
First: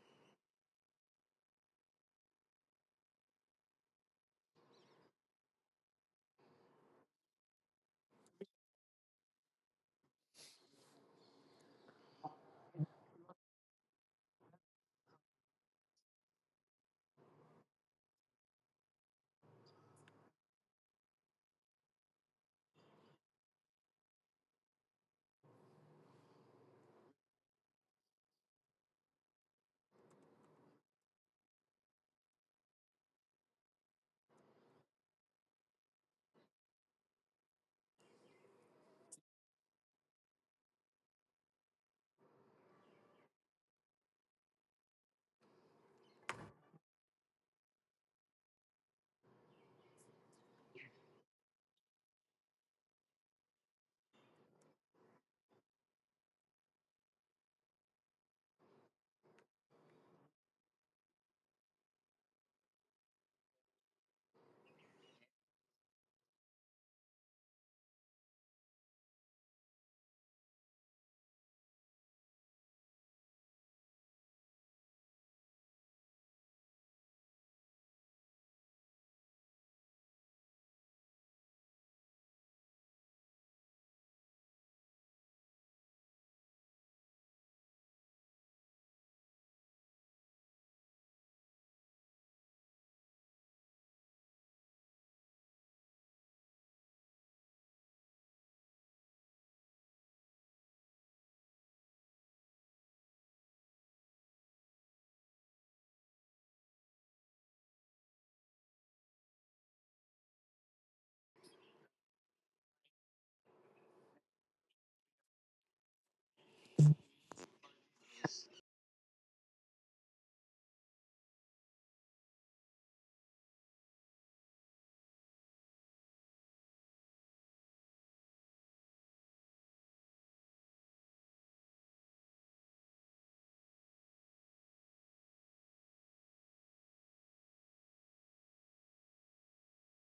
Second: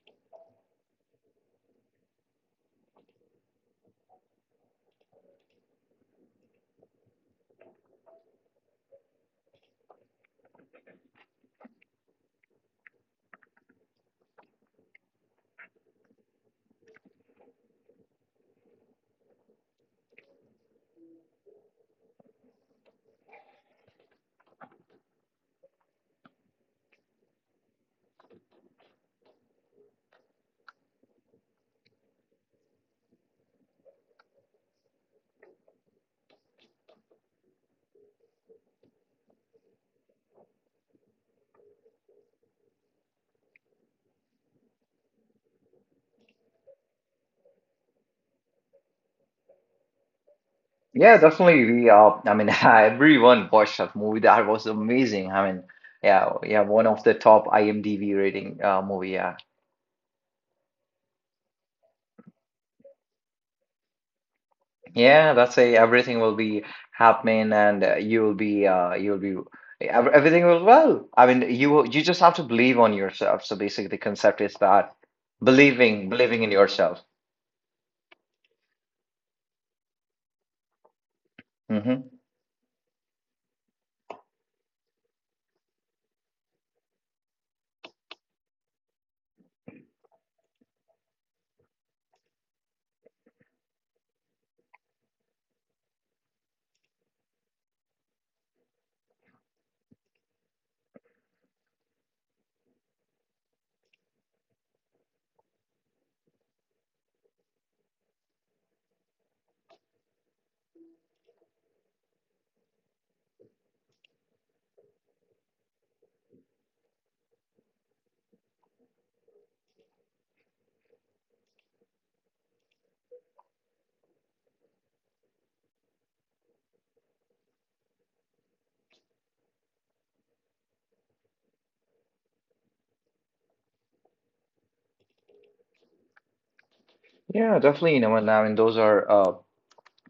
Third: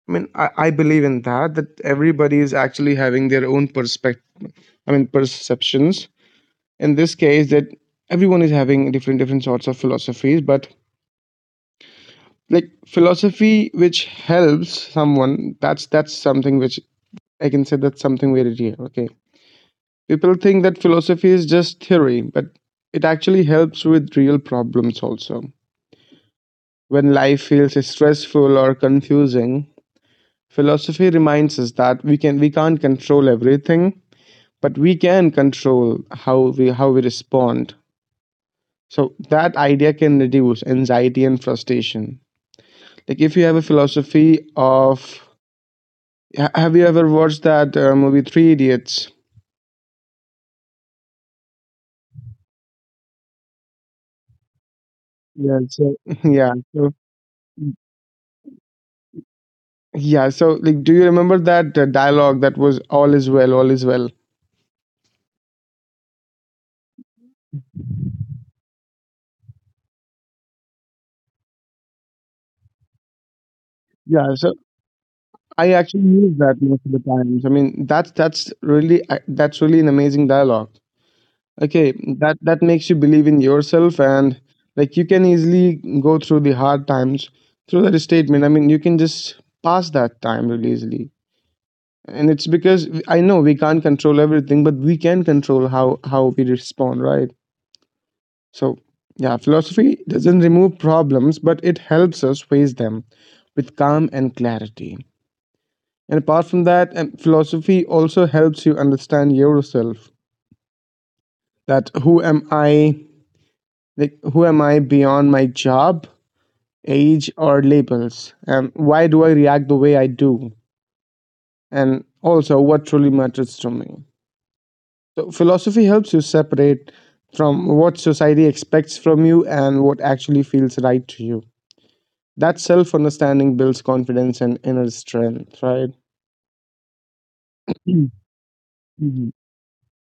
S3: I believe in that, that everybody is actually having their own perspective, perceptions. In this case, that everyone is having different, different sorts of philosophies, but like philosophy which helps someone, that's something which I can say that's something very real. Okay. People think that philosophy is just theory, but it actually helps with real problems also. When life feels stressful or confusing, philosophy reminds us that we can't control everything, but we can control how we respond. So that idea can reduce anxiety and frustration. Like if you have a philosophy of have you ever watched that movie Three Idiots?
S1: Yeah, definitely. I mean, everyone watched that movie. That was amazing. I
S3: Yeah.
S1: mean,
S3: So
S1: yeah,
S3: yeah.
S1: yeah, one
S3: So
S1: of the top IMDb rating movie. Yeah,
S3: yeah. So like, do you remember that dialogue that was "All is well, all is well"?
S1: yeah. That's a, everything will be happening, and you will be, everything will well. I mean, you just have to believe on yourself. So basically, the
S3: Yeah.
S1: concept
S3: So
S1: is that,
S3: I actually use
S1: believing in
S3: that most of the
S1: yourself.
S3: times. I mean, that's really an amazing dialogue. Okay,
S1: Hmm.
S3: that that makes you believe in yourself, and like you can easily go through the hard times through that statement. I mean, you can just pass that time really easily. And it's because I know we can't control everything, but we can control how we respond, right? So, yeah, philosophy doesn't remove problems, but it helps us face them with calm and clarity. And apart from that, and philosophy also helps you understand yourself. That who am I? Like who am I beyond my job, age, or labels? And why do I react the way I do? And also, what truly matters to me? So philosophy helps you separate from what society expects from you and what actually feels right to you. That self-understanding builds confidence and inner strength, right?
S1: Yeah, definitely. You
S3: Mm,
S1: know, and I mean, those are
S3: mhm.
S1: uh,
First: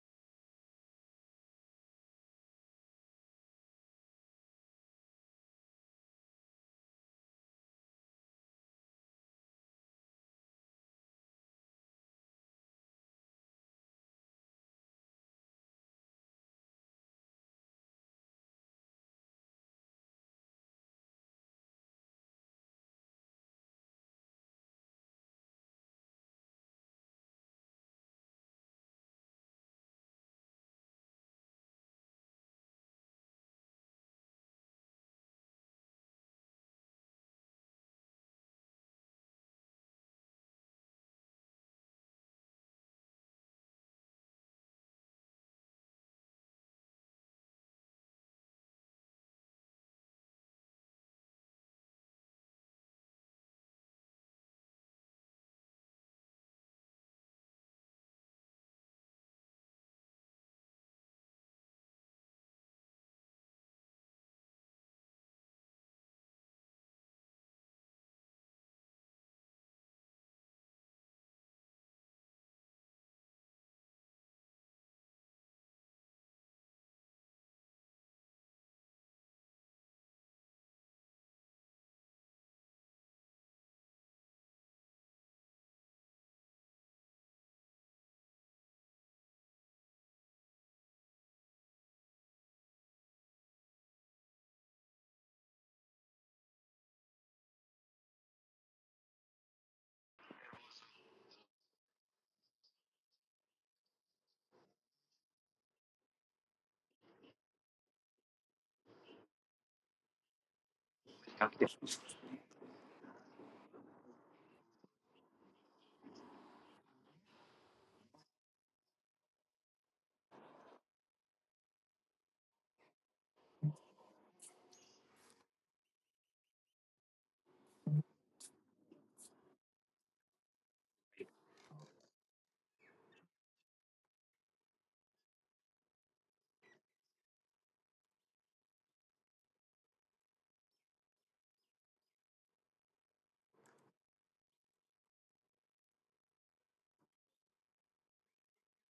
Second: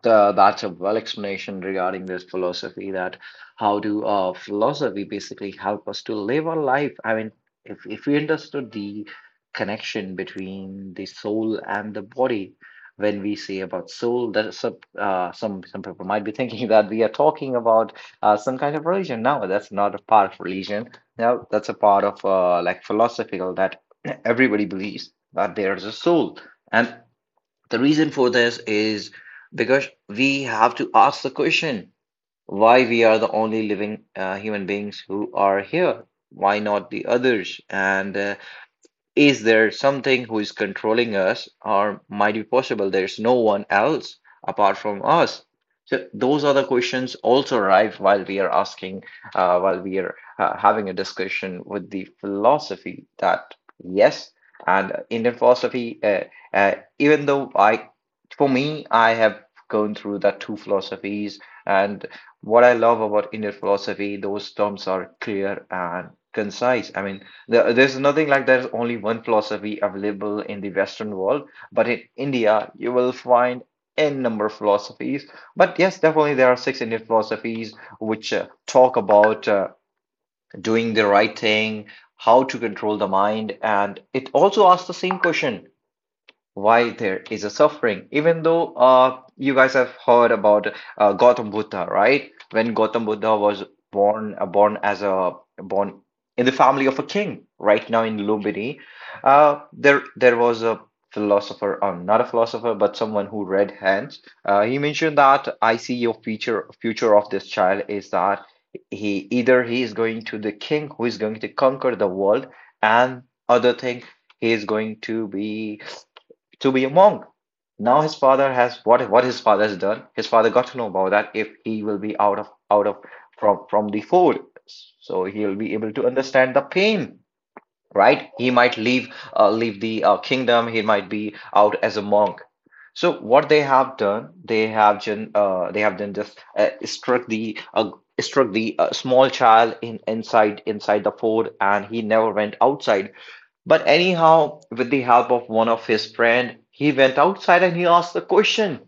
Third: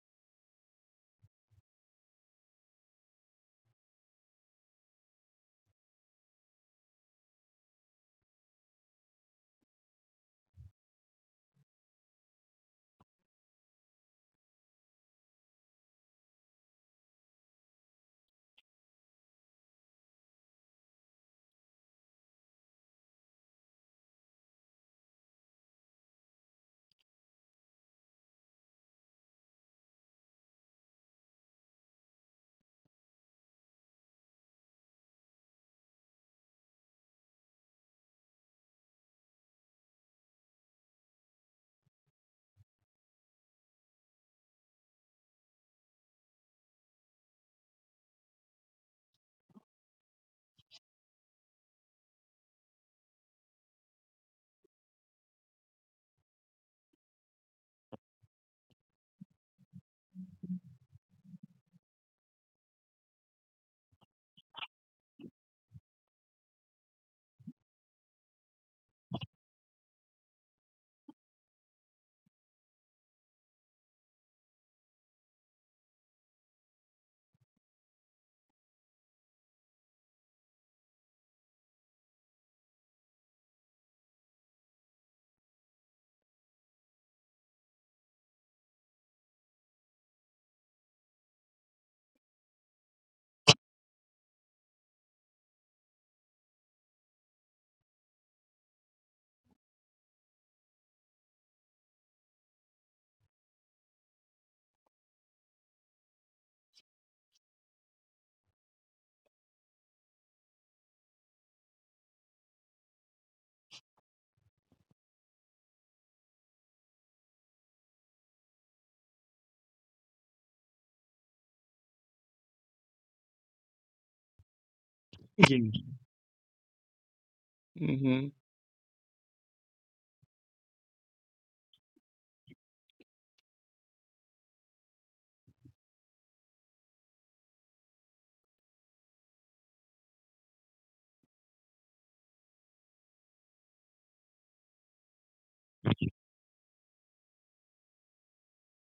S1: the, that's a well explanation regarding this philosophy that how do philosophy basically help us to live our life. I mean, if we understood the connection between the soul and the body. When we say about soul, that some people might be thinking that we are talking about some kind of religion, no, that's not a part of religion, no, that's a part of like philosophical, that everybody believes that there is a soul. And the reason for this is because we have to ask the question, why we are the only living human beings who are here? Why not the others? And is there something who is controlling us, or might be possible there's no one else apart from us? So those are the questions also arrive while we are asking, while we are having a discussion with the philosophy. That, yes, and Indian philosophy, even though for me, I have gone through the two philosophies. And what I love about Indian philosophy, those terms are clear and concise. I mean, There's nothing like there's only one philosophy available in the Western world, but in India, you will find n number of philosophies. But yes, definitely there are six Indian philosophies which talk about doing the right thing, how to control the mind. And it also asks the same question, why there is a suffering. Even though you guys have heard about Gautam Buddha, right? When Gautam Buddha was born born as a born in the family of a king, right now in Lumbini, there was a philosopher, not a philosopher but someone who read hands. He mentioned that, I see your future, of this child is that he either he is going to the king who is going to conquer the world, and other thing, he is going to be a monk. Now his father has what his father has done. His father got to know about that if he will be out of from the fold, so he'll
S3: Yeah.
S1: be able to understand the pain.
S3: Hmm.
S1: Right? He might leave leave the kingdom. He might be out as a monk. So what they have done, they have done just struck the small child in inside inside the fort, and he never went outside. But anyhow, with the help of one of his friend, he went outside and he asked the question,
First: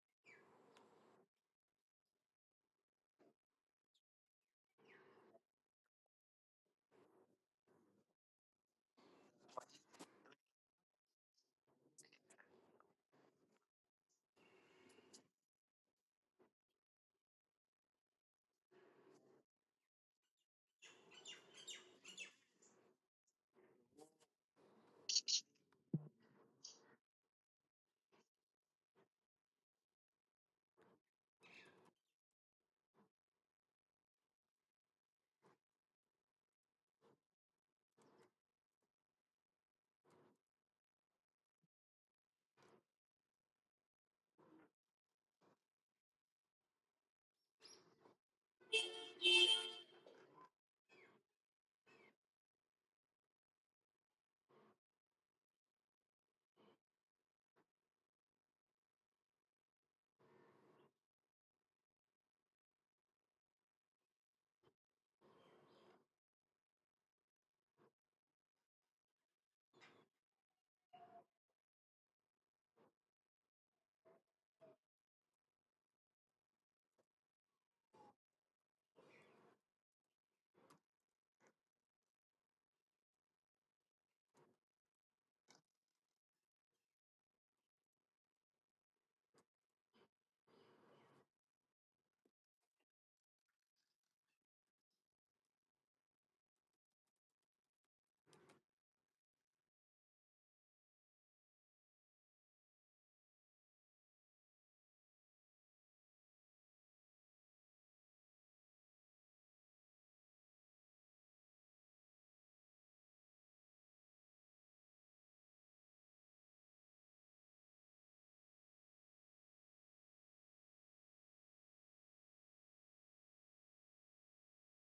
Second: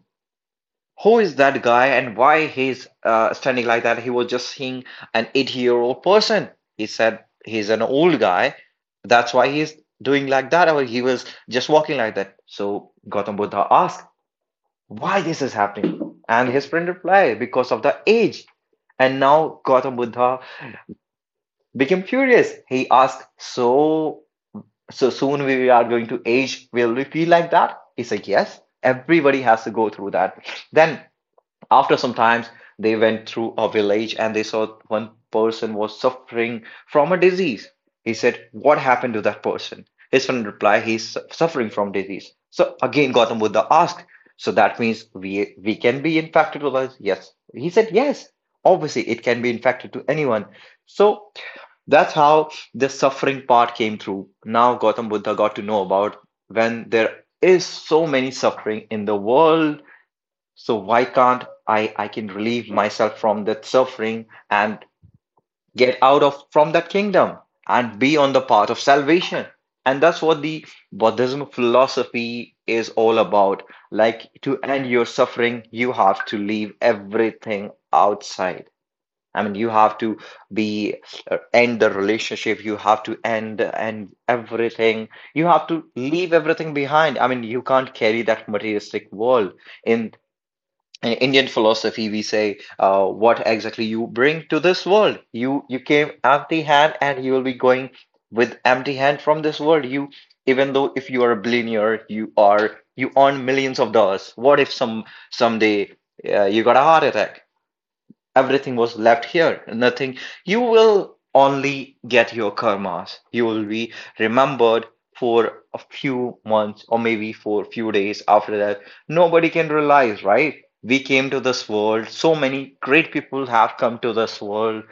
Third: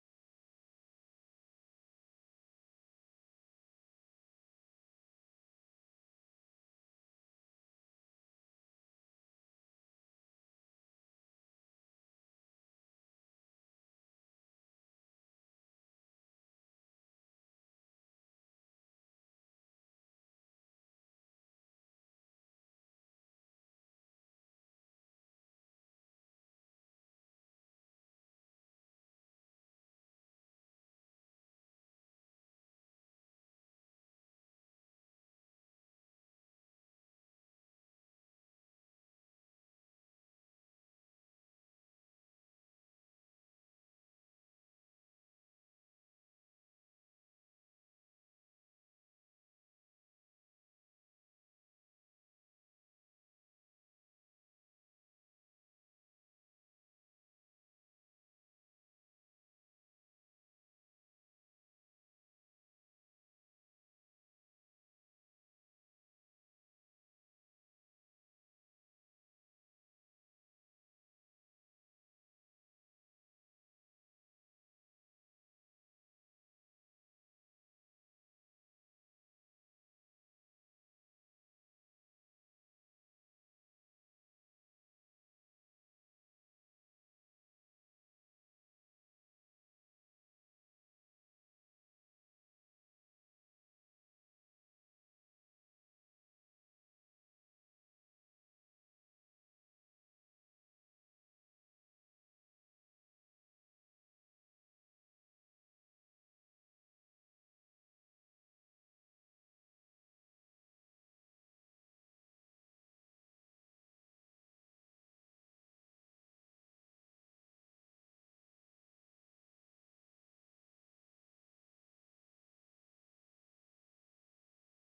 S1: "Who is that guy and why he's standing like that?" He was just seeing an 80-year-old person. He said he's an old guy. That's why he's doing like that, or he was just walking like that. So Gautam Buddha asked, "Why this is happening?" And his friend replied, "Because of the age." And now Gautam Buddha became curious. He asked, "So so soon we are going to age, will we feel like that?" He's like, "Yes, everybody has to go through that." Then after some times, they went through a village and they saw one person was suffering from a disease. He said, what happened to that person? His friend replied, he's suffering from disease. So again Gautam Buddha asked, so that means we can be infected with us? Yes, he said, yes, obviously it can be infected to anyone. So that's how the suffering part came through. Now Gautam Buddha got to know about, when there is so many suffering in the world, so why can't I can relieve myself from that suffering and get out of from that kingdom and be on the path of salvation? And that's what the Buddhism philosophy is all about. Like, to end your suffering, you have to leave everything outside. I mean, you have to be end the relationship. You have to end and everything. You have to leave everything behind. I mean, you can't carry that materialistic world. In, in Indian philosophy, we say, what exactly you bring to this world? You came empty hand, and you will be going with empty hand from this world. You, even though if you are a billionaire, you are you earn millions of dollars. What if some someday you got a heart attack? Everything was left here. Nothing. You will only get your karmas. You will be remembered for a few months or maybe for a few days after that. Nobody can realize, right? We came to this world. So many great people have come to this world.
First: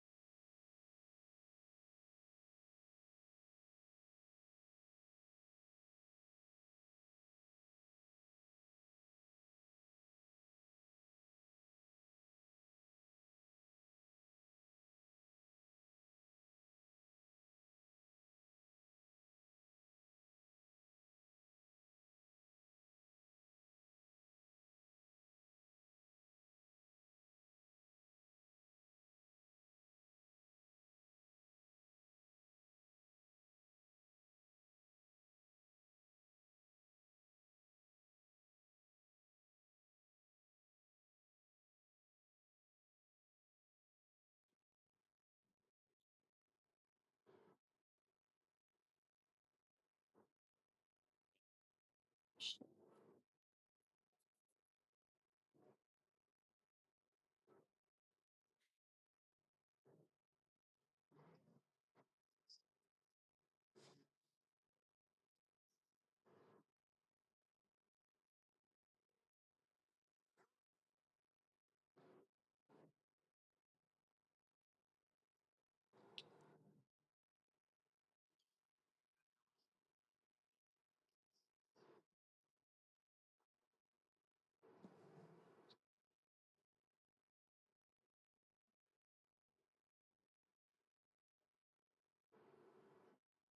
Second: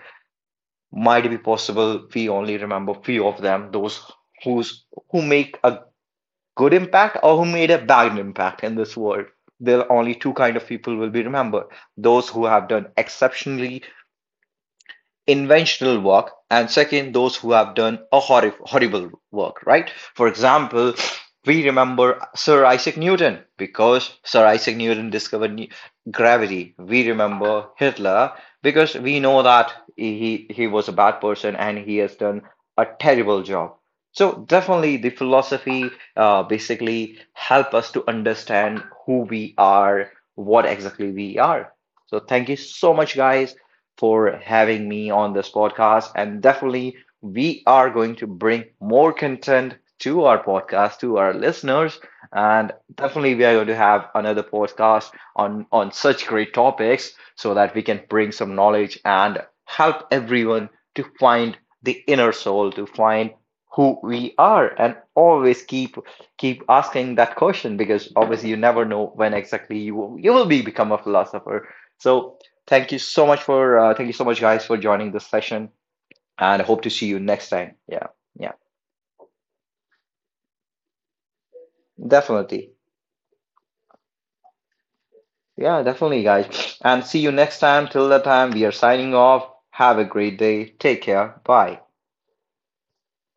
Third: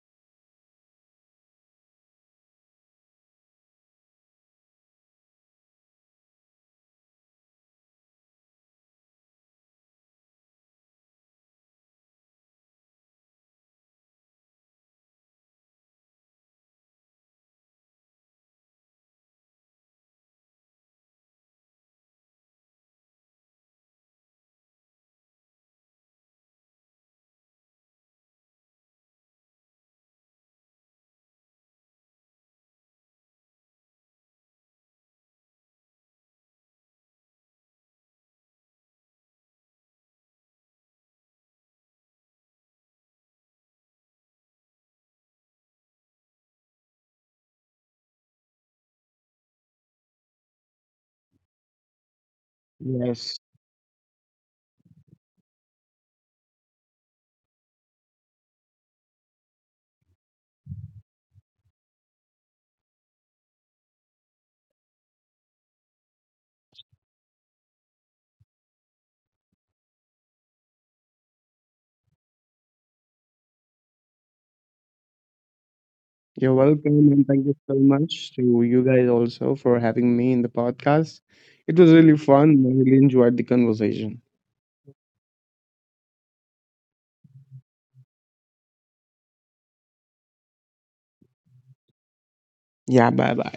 S1: Might be possible we only remember few of them, those who's who make a good impact or who made a bad impact in this world. There are only two kind of people will be remembered: those who have done exceptionally inventional work, and second, those who have done a horrible work, right? For example, we remember Sir Isaac Newton because Sir Isaac Newton discovered gravity. We remember Hitler because we know that he was a bad person and he has done a terrible job. So definitely the philosophy basically help us to understand who we are, what exactly we are. So thank you so much, guys, for having me on this podcast. And definitely, we are going to bring more content to our podcast, to our listeners. And definitely,
S3: Yes.
S1: we are going to have another podcast on such great topics so that we can bring some knowledge and help everyone to find the inner soul, to find who we are, and always keep asking that question. Because obviously you never know when exactly you will be become a philosopher. So thank you so much for thank you so much guys, for joining this session,
S3: You're
S1: and I hope to see
S3: welcome,
S1: you
S3: and thank
S1: next
S3: you so
S1: time. Yeah,
S3: much to
S1: yeah,
S3: you guys also for having me in the podcast. It was really fun. I
S1: definitely.
S3: really enjoyed the conversation.
S1: Yeah, definitely, guys. And see you next time. Till that time, we are signing off. Have a great day. Take care. Bye.
S3: Yeah, bye bye.